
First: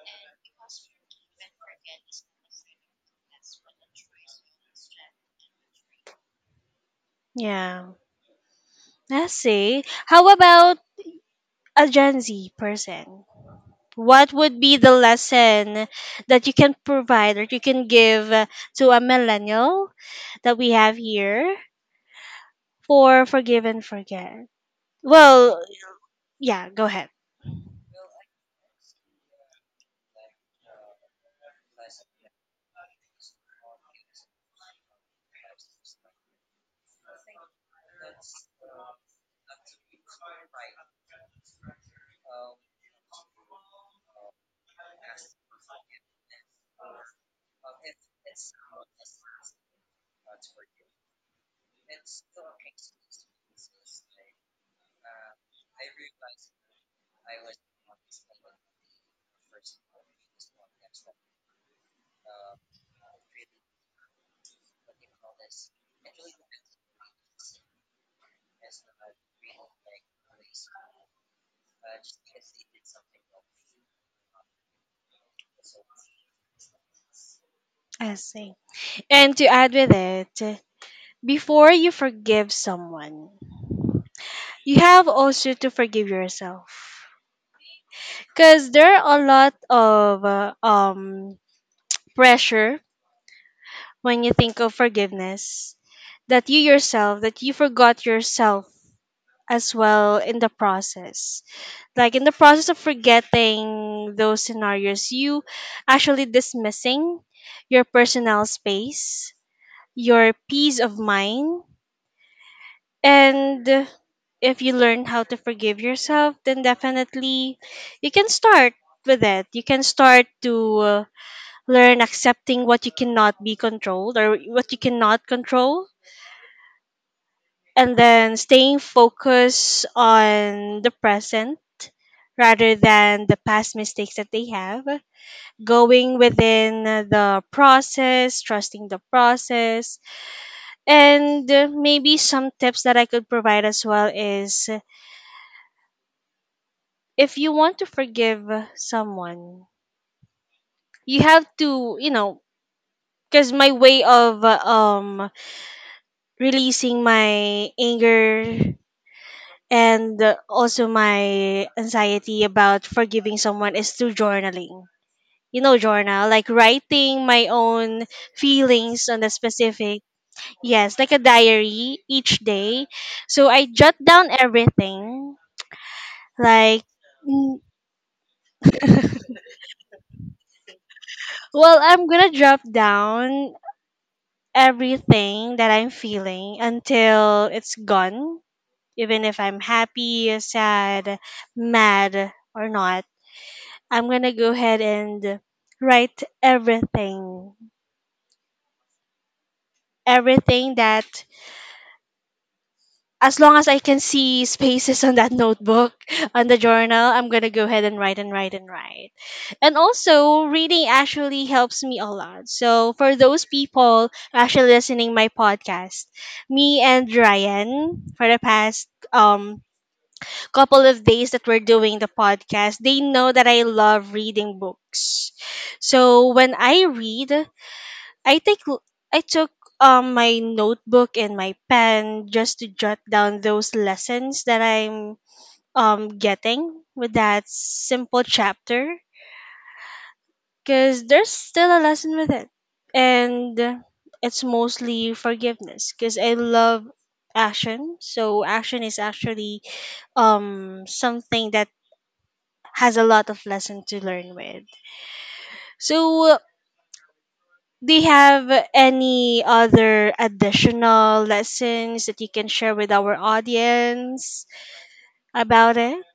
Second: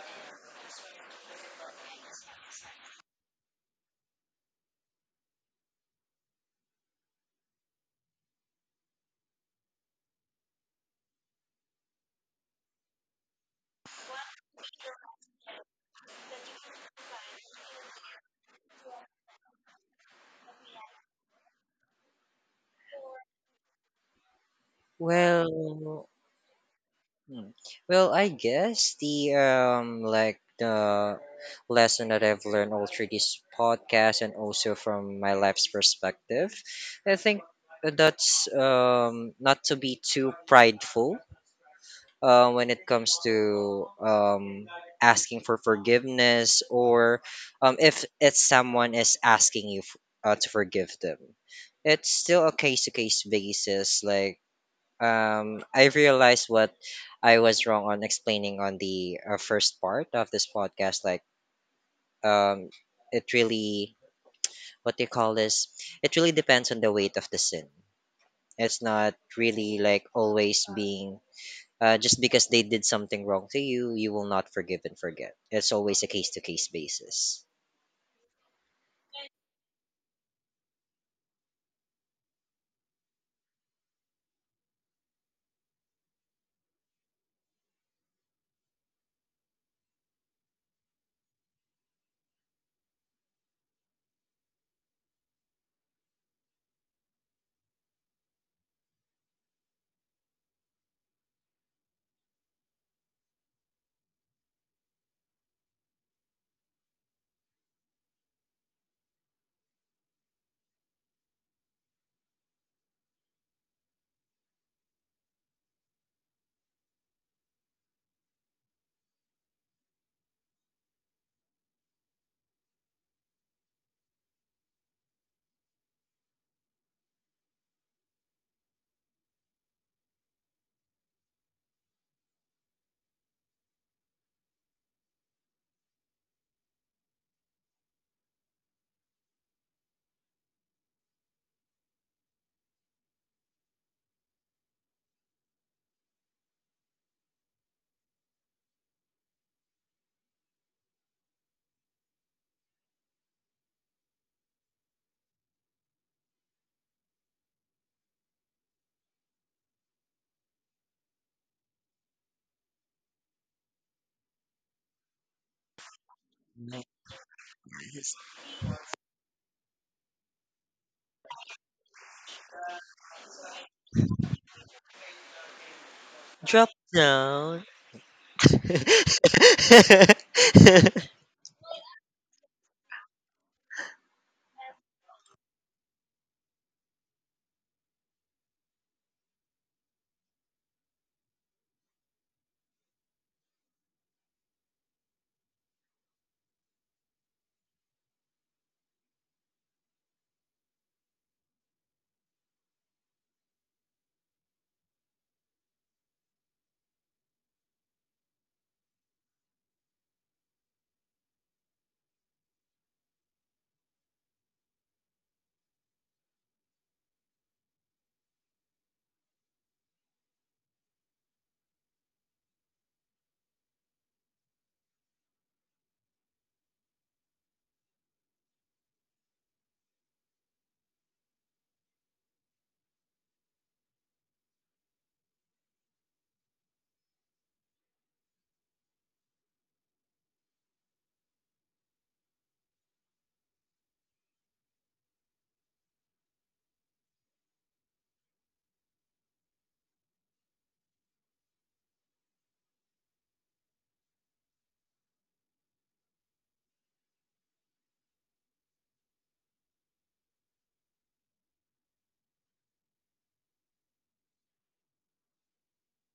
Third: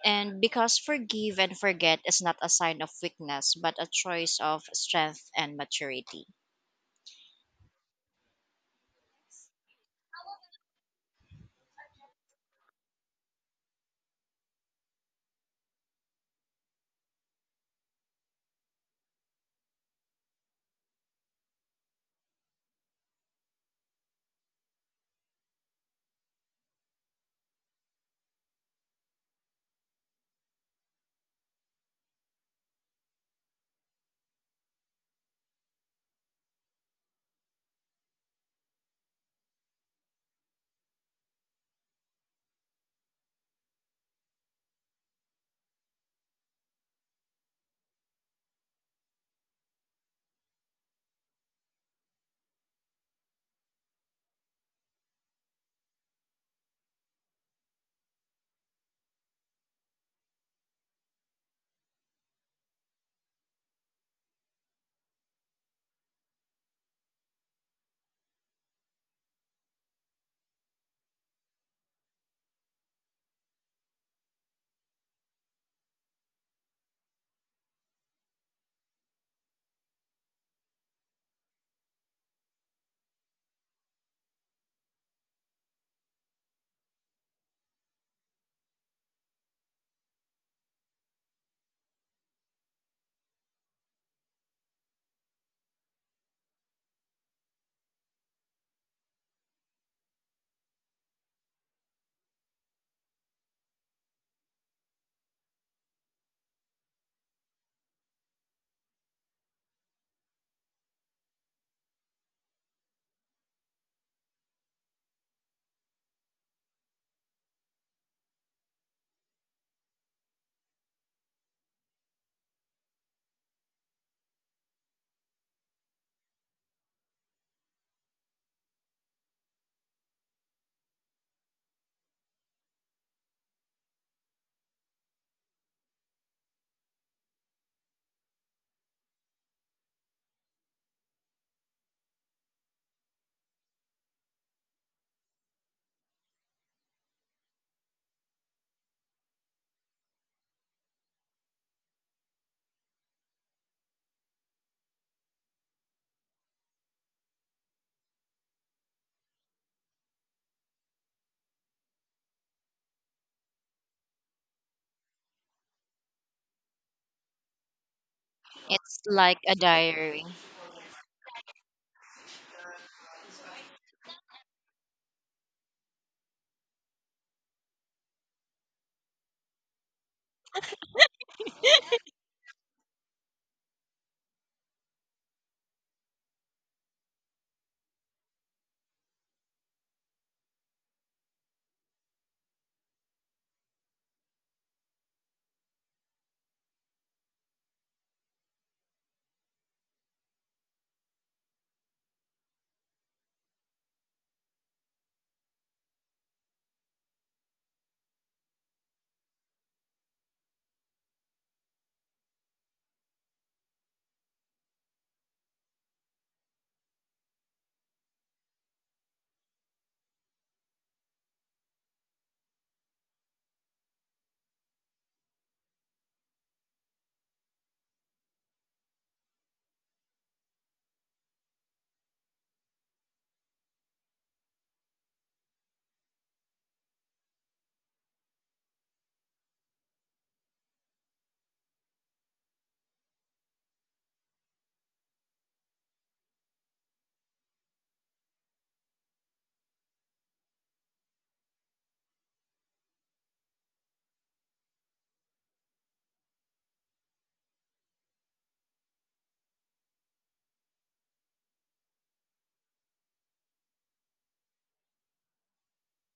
And because forgive and forget is not a sign of weakness, but a choice of strength and maturity.
Yeah. Let's see. How about a Gen Z person? What would be the lesson that you can provide, or you can give, to a millennial that we have here, for Forgive and Forget? Well,
Well,
yeah, go ahead.
hmm. Well, I guess the lesson that I've learned all through this podcast and also from my life's perspective, I think that's not to be too prideful when it comes to asking for forgiveness, or if it's someone is asking to forgive them. It's still a case to case basis. Like, I realized what I was wrong on explaining on the first part of this podcast. Like, um, it really, what do you call this? It really depends on the weight of the sin. It's not really like always being, just because they did something wrong to you, you will not forgive and forget. It's always a case to case basis.
I see. And to add with it, before you forgive someone, you have also to forgive yourself. Because there are a lot of pressure when you think of forgiveness, that you yourself, that you forgot yourself as well in the process. Like in the process of forgetting those scenarios, you actually dismissing your personal space, your peace of mind. And if you learn how to forgive yourself, then definitely you can start with it. You can start to learn accepting what you cannot be controlled, or what you cannot control, and then staying focused on the present rather than the past mistakes that they have. Going within the process, trusting the process, and maybe some tips that I could provide as well is, if you want to forgive someone, you have to, you know, because my way of releasing my anger and also my anxiety about forgiving someone is through journaling. You know, journal, like writing my own
It's
feelings on the
like a
specific,
diary.
yes, like a diary each day. So I jot down everything,
Drop
like, well,
down.
I'm gonna jot down everything that I'm feeling until it's gone, even if I'm happy, sad, mad, or not. I'm gonna go ahead and write everything, everything that as long as I can see spaces on that notebook, on the journal, I'm gonna go ahead and write and write and write. And also, reading actually helps me a lot. So for those people actually listening my podcast, me and Ryan for the past couple of days that we're doing the podcast, they know that I love reading books. So when I read, I I took my notebook and my pen just to jot down those lessons that I'm getting with that simple chapter, because there's still a lesson with it. And it's mostly forgiveness, because I love action, so action is actually something that has a lot of lesson to learn with. So do you have any other additional lessons that you can share with our audience about it?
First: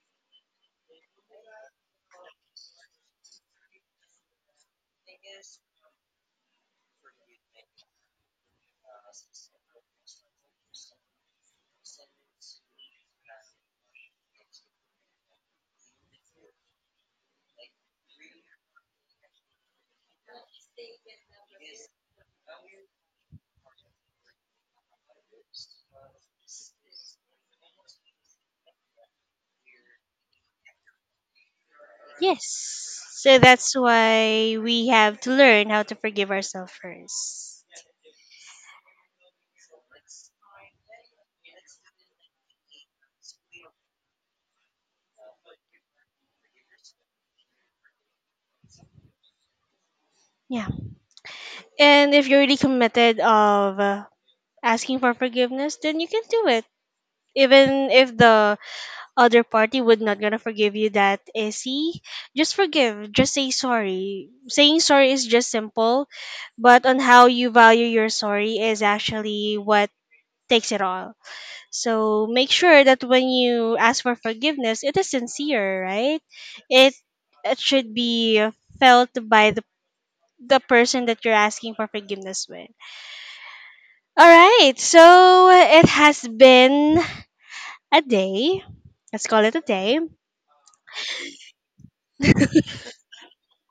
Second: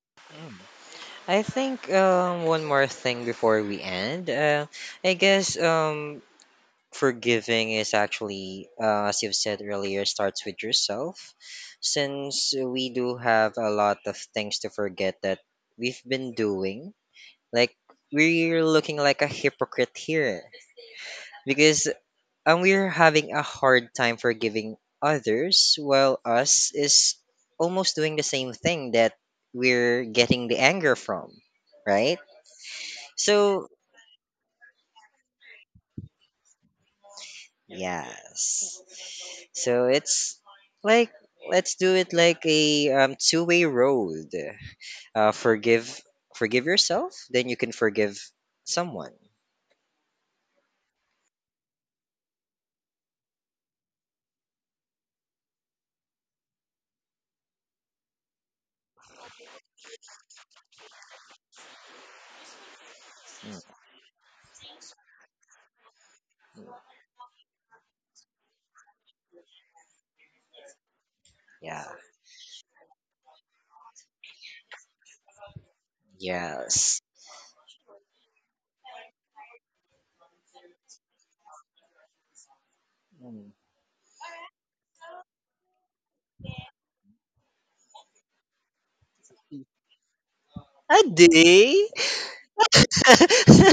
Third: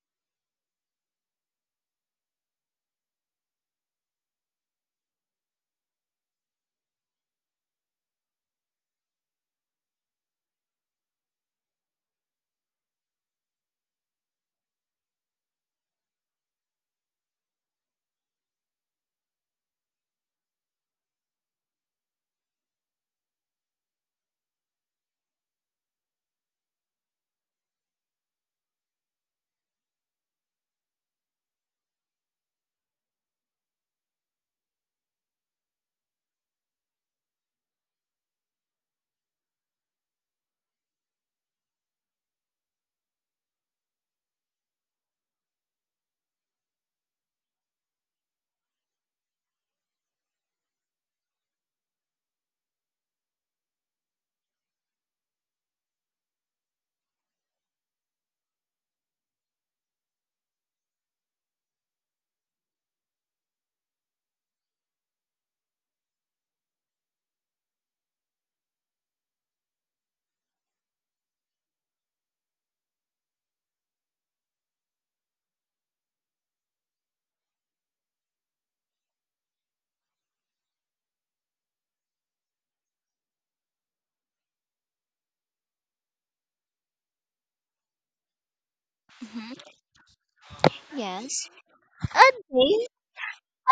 I think one more thing before we end. I guess forgiving is actually, as you've said earlier, starts with yourself. Since we do have a lot of things to forget that we've been doing, like we're looking like a hypocrite here because we're having a hard time forgiving others while us is almost doing the same thing that we're getting the anger from, right?
Yes. So
So
that's why we have to learn how to forgive ourselves first.
yes. So it's like let's do it like a two-way road. Uh, forgive forgive yourself, then you can forgive someone.
Yeah. And if you're really committed of asking for forgiveness, then you can do it. Even if the other party would not gonna forgive you that easy, just forgive. Just say
Mm,
sorry. Saying sorry is just simple, but on how you value your sorry is actually what takes it all.
yeah.
So make sure that when you ask for forgiveness, it is sincere, right? It
Yes.
it should be felt by the person that you're asking for forgiveness with.
Mm.
All right. So it has been a day. Let's call it a
Hmm.
day.
A
Yes.
day.
A day,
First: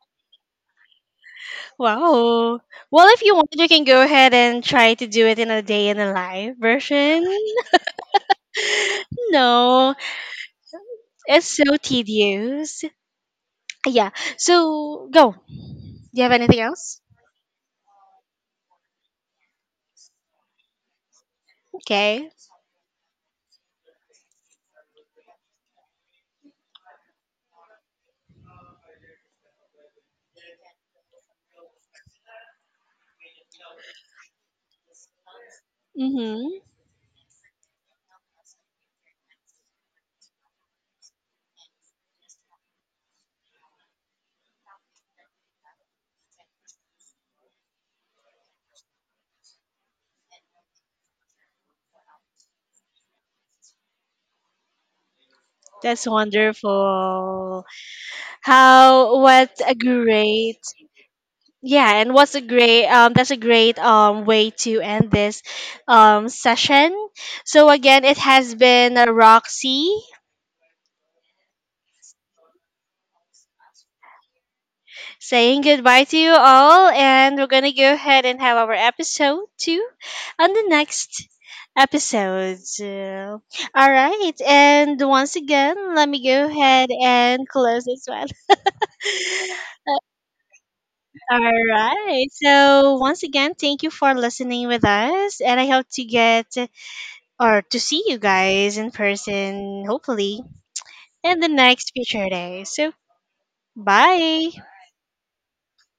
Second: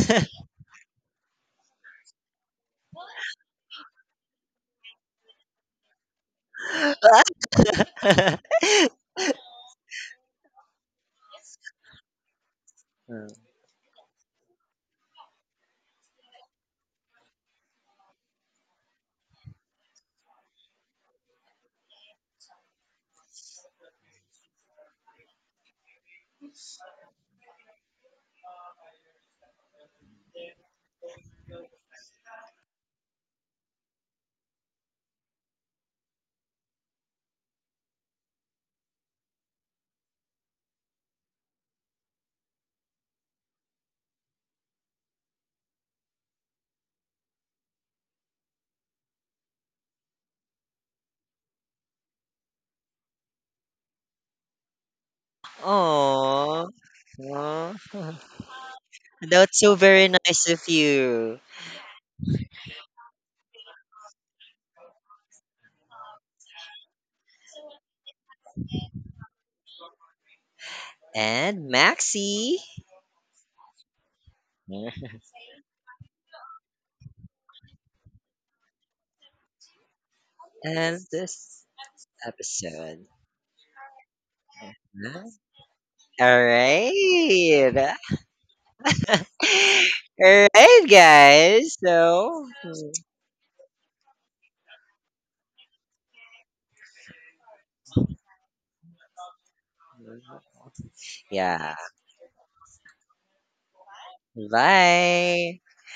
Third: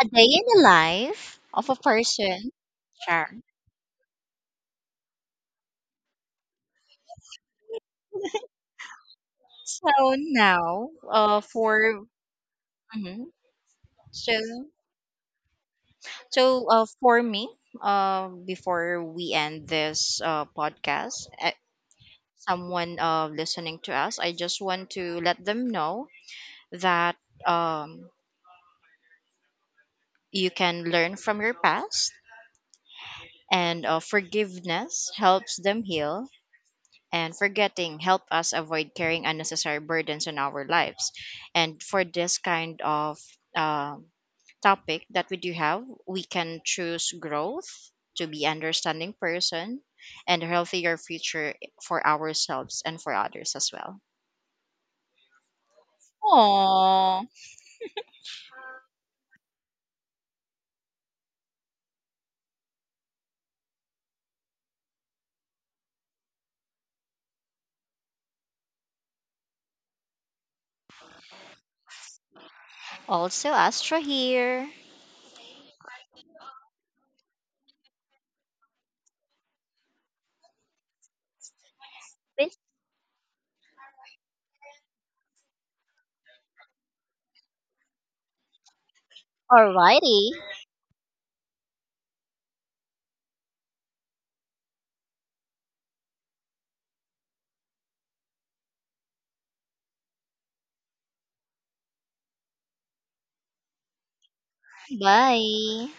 a day in the life of a person.
Wow. Well, if
Sure.
you want, you can go ahead and try to do it in a day in a live version.
So
No,
now,
it's so
for
tedious.
mhm.
Yeah.
so
So go. Do you have anything
so
else?
for me, before we end this podcast,
Okay.
someone listening to us, I just want to let them know that um you can learn from your past, and forgiveness helps them heal,
Mm-hmm.
and forgetting help us avoid carrying unnecessary burdens on our lives. And for this kind of um topic that we do have, we can choose growth, to be understanding person and a healthier future for ourselves and for others as well.
That's
Oh.
Aww.
wonderful. How, what
That's so
a
very nice
great,
of you.
yeah, and what's a great that's a great way to end this session. So again, it has been Roxy
And Maxi.
Also, Astra here.
saying goodbye to you all, and we're gonna go ahead and have our episode two on the
And
next
this.
episode.
Episode.
So, all right, and
Huh?
once again, let me go
All
ahead and close
right.
this one.
Alrighty.
All right,
All
guys.
right.
So,
So once again, thank you for listening with us, and I hope to get or to see you guys in person, hopefully,
hmm,
in the
yeah.
next future day. So bye.
Bye.
Bye.